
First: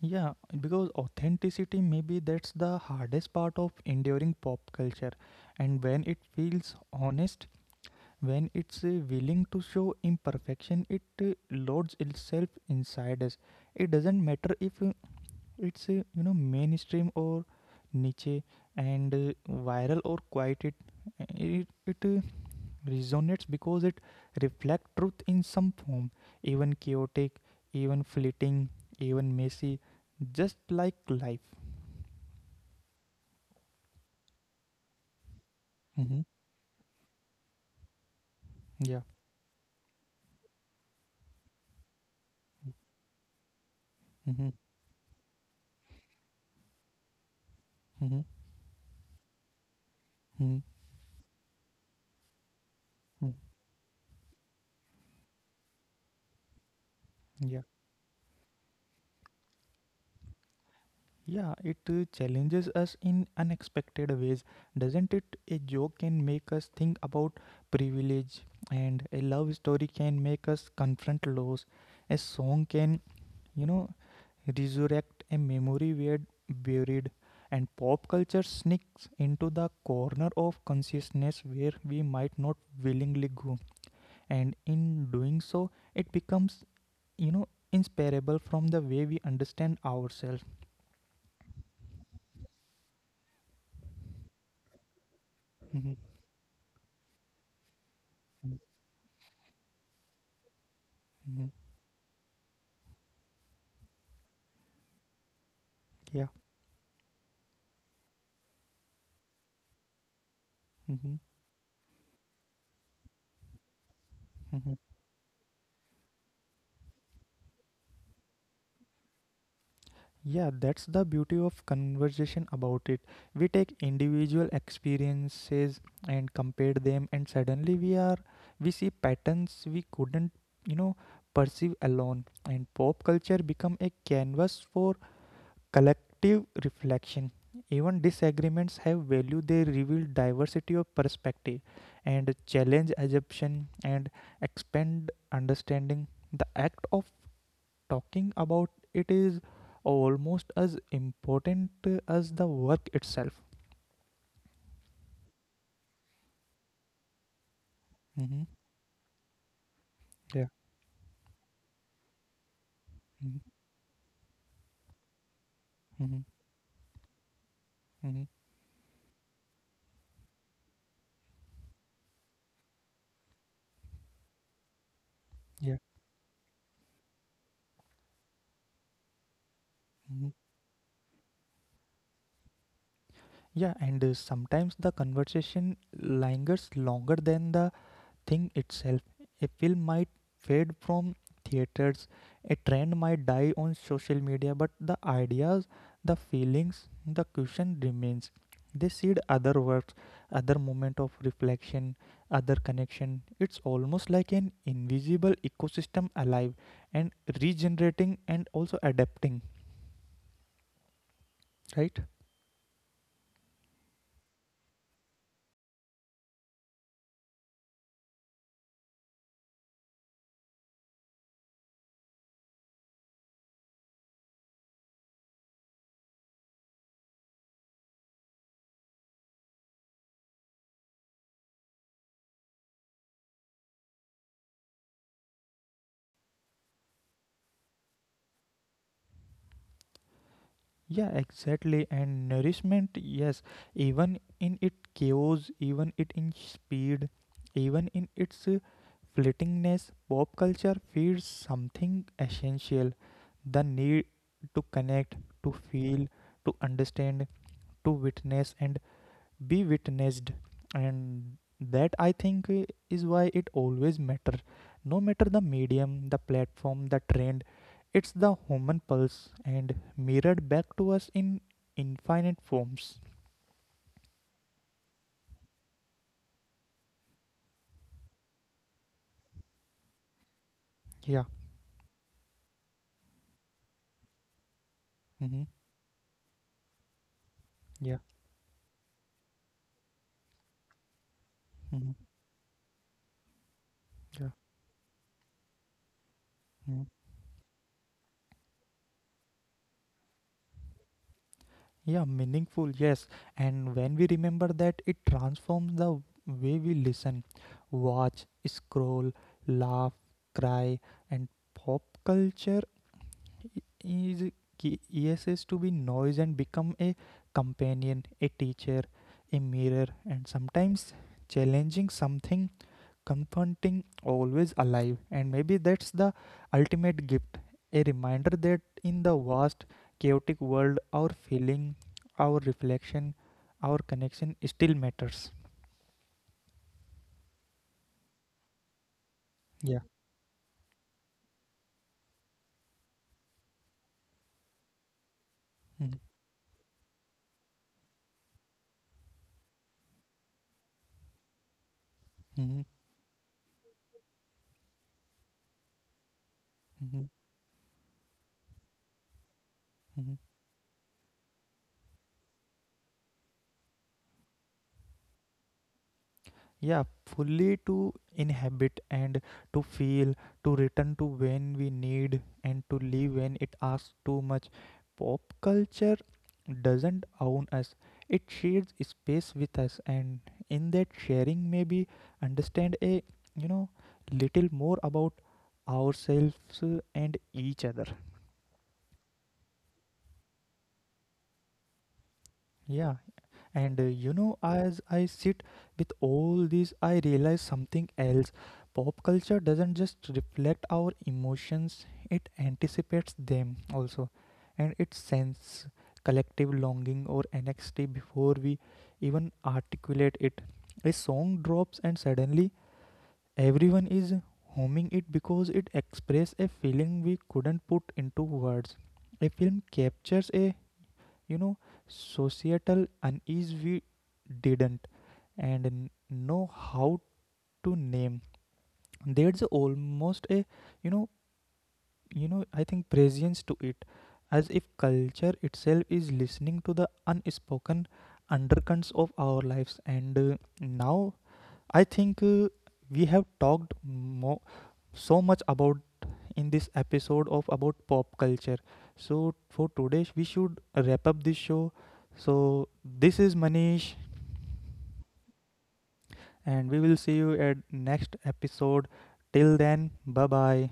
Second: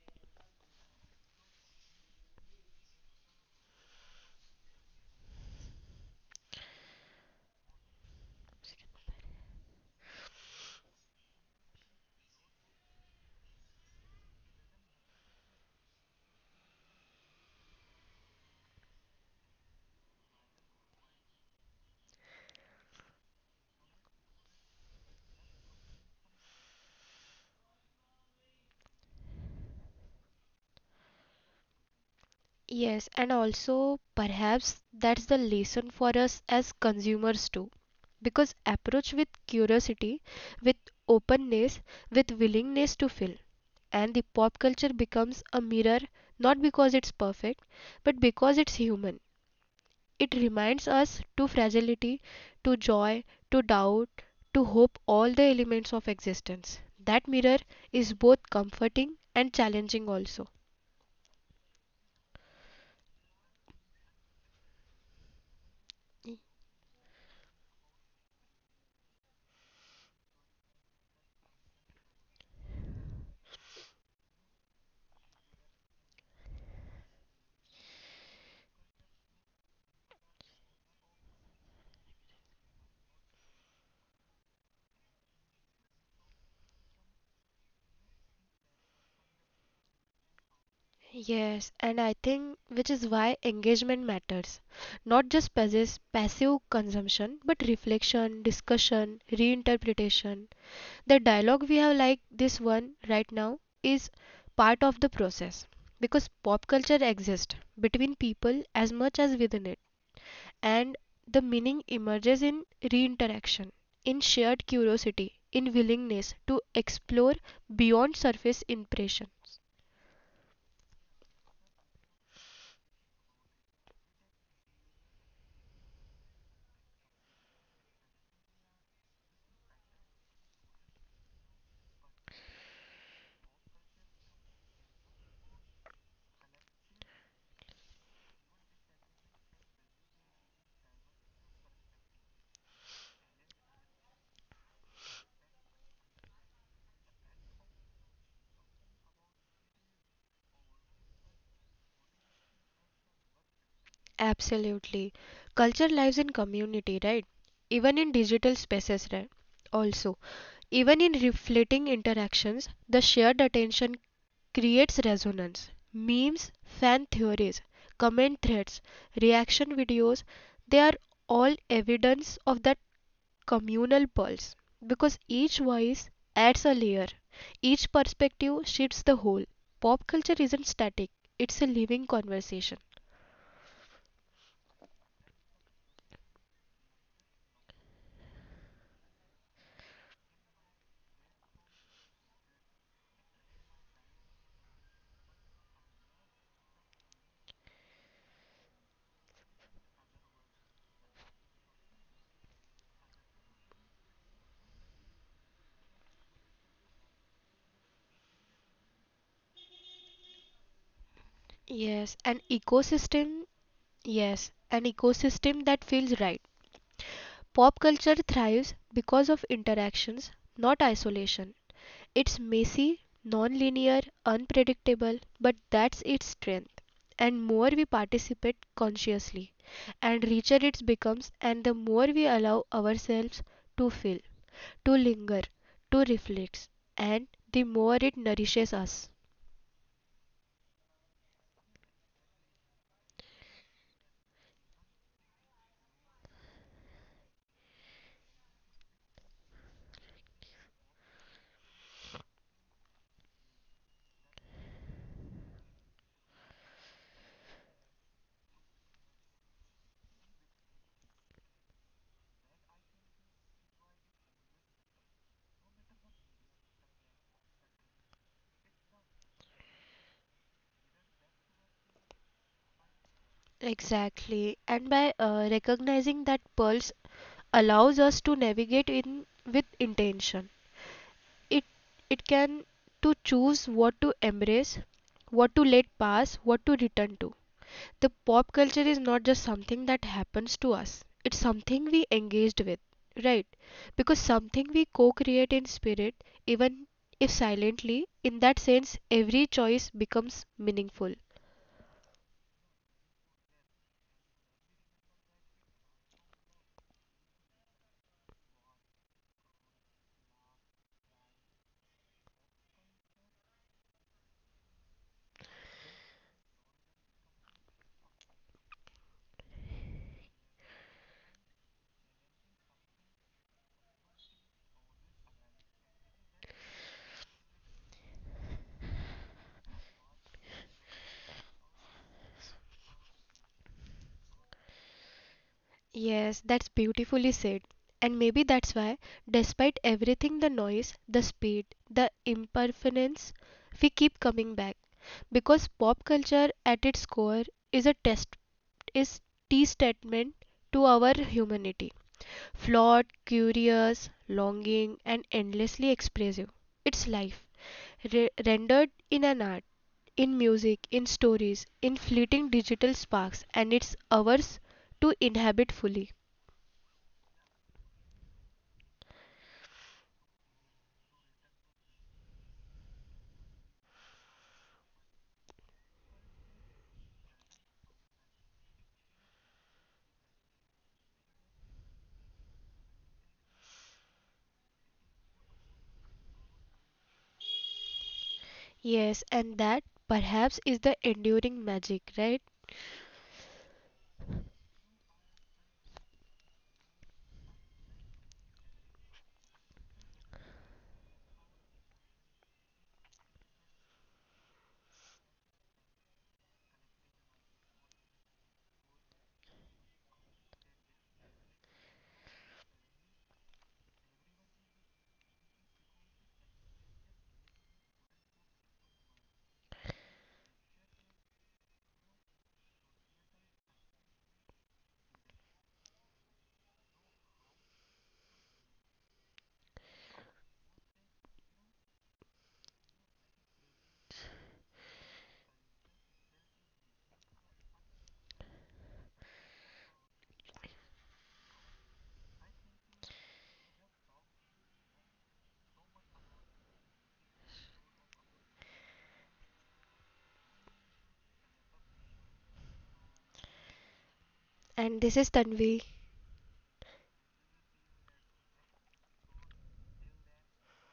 Speaker 1: Yeah. Because authenticity, maybe that's the hardest part of enduring pop culture. And when it feels honest, when it's uh, willing to show imperfection, it uh, loads itself inside us. It doesn't matter if uh, it's uh, you know mainstream or niche and uh, viral or quiet, it it, it uh, resonates because it reflects truth in some form, even chaotic, even fleeting, even messy, just like life.
Speaker 2: Yes, and also perhaps that's the lesson for
Speaker 1: Mm-hmm.
Speaker 2: us as consumers too. Because
Speaker 1: Yeah.
Speaker 2: approach with curiosity, with openness, with willingness to feel. And the
Speaker 1: Mm-hmm.
Speaker 2: pop culture becomes a mirror not because it's perfect, but
Speaker 1: Mm-hmm.
Speaker 2: because it's human. It
Speaker 1: Mm-hmm.
Speaker 2: reminds us to fragility, to joy,
Speaker 1: Mm-hmm.
Speaker 2: to doubt, to hope, all the elements of existence. That mirror
Speaker 1: Yeah.
Speaker 2: is both comforting and challenging also.
Speaker 1: Yeah, it uh, challenges us in unexpected ways, doesn't it? A joke can make us think about privilege, and a love story can make us confront loss. A song can, you know, resurrect a memory we had buried, and pop culture sneaks into the corner of consciousness where we might not willingly go, and in doing so, it becomes, you know, inseparable from the way we understand ourselves.
Speaker 2: Yes, and I think which is why engagement matters. Not just possess
Speaker 1: Mhm.
Speaker 2: passive consumption, but reflection, discussion, reinterpretation. The
Speaker 1: Mhm.
Speaker 2: dialogue we have like this one right now is part of the process, because
Speaker 1: Yeah.
Speaker 2: pop culture exists between people as much as within it. And
Speaker 1: hmm
Speaker 2: the meaning emerges in reinteraction, in shared
Speaker 1: hmm
Speaker 2: curiosity, in willingness to explore beyond surface impression.
Speaker 1: Yeah, that's the beauty of conversation about it. We take individual experiences and compare them, and suddenly we are we see patterns we couldn't, you know, perceive alone. And pop culture become a canvas for collective reflection. Even disagreements have value. They reveal diversity of perspective, and challenge assumption and expand understanding. The act of talking about it is almost as important uh, as the work itself.
Speaker 2: Absolutely. Culture lives in community, right? Even in
Speaker 1: Mm-hmm.
Speaker 2: digital spaces, right? Also,
Speaker 1: Yeah.
Speaker 2: even in reflecting interactions, the shared
Speaker 1: Mm-hmm.
Speaker 2: attention creates resonance.
Speaker 1: Mm-hmm.
Speaker 2: Memes, fan theories,
Speaker 1: Mm-hmm.
Speaker 2: comment threads, reaction videos, they are all evidence of that communal pulse, because each
Speaker 1: Yeah.
Speaker 2: voice adds a layer, each perspective shifts the whole. Pop
Speaker 1: Mm-hmm.
Speaker 2: culture isn't static, it's a living conversation.
Speaker 1: Yeah. And uh, sometimes the conversation lingers longer than the thing itself. A film might fade from theaters, a trend might die on social media, but the ideas, the feelings, the cushion remains. They seed other works, other moment of reflection, other connection. It's almost like an invisible ecosystem alive and regenerating and also adapting, right?
Speaker 2: Yes, an ecosystem, yes, an ecosystem that feels right. Pop culture thrives because of interactions, not isolation. It's messy, non-linear, unpredictable, but that's its strength. And more we participate consciously, and richer it becomes, and the more we allow ourselves to feel, to linger, to reflect, and the more it nourishes us.
Speaker 1: Yeah, exactly. And nourishment, yes, even in its chaos, even it in speed, even in its uh, fleetingness, pop culture feeds something essential: the need to connect, to feel, to understand, to witness, and be witnessed. And that I think uh, is why it always matter, no matter the medium, the platform, the trend, it's the human pulse and mirrored back to us in infinite forms.
Speaker 2: Exactly. And by uh, recognizing that pulse allows us to navigate in with intention.
Speaker 1: Yeah.
Speaker 2: It it can to choose what to embrace,
Speaker 1: Mm-hmm.
Speaker 2: what to let pass, what to return to.
Speaker 1: Yeah.
Speaker 2: The pop culture is not just something that happens to us, it's something
Speaker 1: Mm-hmm.
Speaker 2: we engaged with, right? Because
Speaker 1: Yeah.
Speaker 2: something we co-create in spirit, even
Speaker 1: Mm-hmm.
Speaker 2: if silently. In that sense, every choice becomes meaningful.
Speaker 1: Yeah, meaningful, yes. And when we remember that, it transforms the way we listen, watch, scroll, laugh, cry, and pop culture is ki- yes is to be noise and become a companion, a teacher, a mirror, and sometimes challenging something, confronting, always alive. And maybe that's the ultimate gift, a reminder that in the vast chaotic world, our feeling, our reflection, our connection still matters.
Speaker 2: Yes, that's beautifully said, and maybe that's why, despite
Speaker 1: Yeah.
Speaker 2: everything, the noise, the speed, the impermanence, we keep coming back, because pop
Speaker 1: Mm-hmm.
Speaker 2: culture at its core is a test, is t statement to our humanity.
Speaker 1: Mm-hmm.
Speaker 2: Flawed, curious, longing, and endlessly expressive. It's
Speaker 1: Mm-hmm.
Speaker 2: life, re- rendered in an art,
Speaker 1: Mm-hmm.
Speaker 2: in music, in stories, in fleeting digital sparks, and it's ours to inhabit fully.
Speaker 1: Yeah, fully to inhabit and to feel, to return to when we need, and to leave when it asks too much. Pop culture doesn't own us, it shares space with us, and in that sharing, maybe understand a you know little more about ourselves uh, and each other.
Speaker 2: Yes, and that perhaps is the enduring magic, right?
Speaker 1: Yeah. And uh, you know, as I sit with all this, I realize something else. Pop culture doesn't just reflect our emotions, it anticipates them also. And it sends collective longing or anxiety before we even articulate it. A song drops, and suddenly everyone is homing it because it expresses a feeling we couldn't put into words. A film captures a you know societal unease we didn't and n- know how to name. There's almost a you know you know I think prescience to it, as if culture itself is listening to the unspoken undercurrents of our lives. And uh, now I think uh, we have talked mo- so much about in this episode of about pop culture. So for today we should wrap up this show. So this is Manish,
Speaker 2: And this is Tanvi.
Speaker 1: and we will see you at next episode. Till then, bye bye.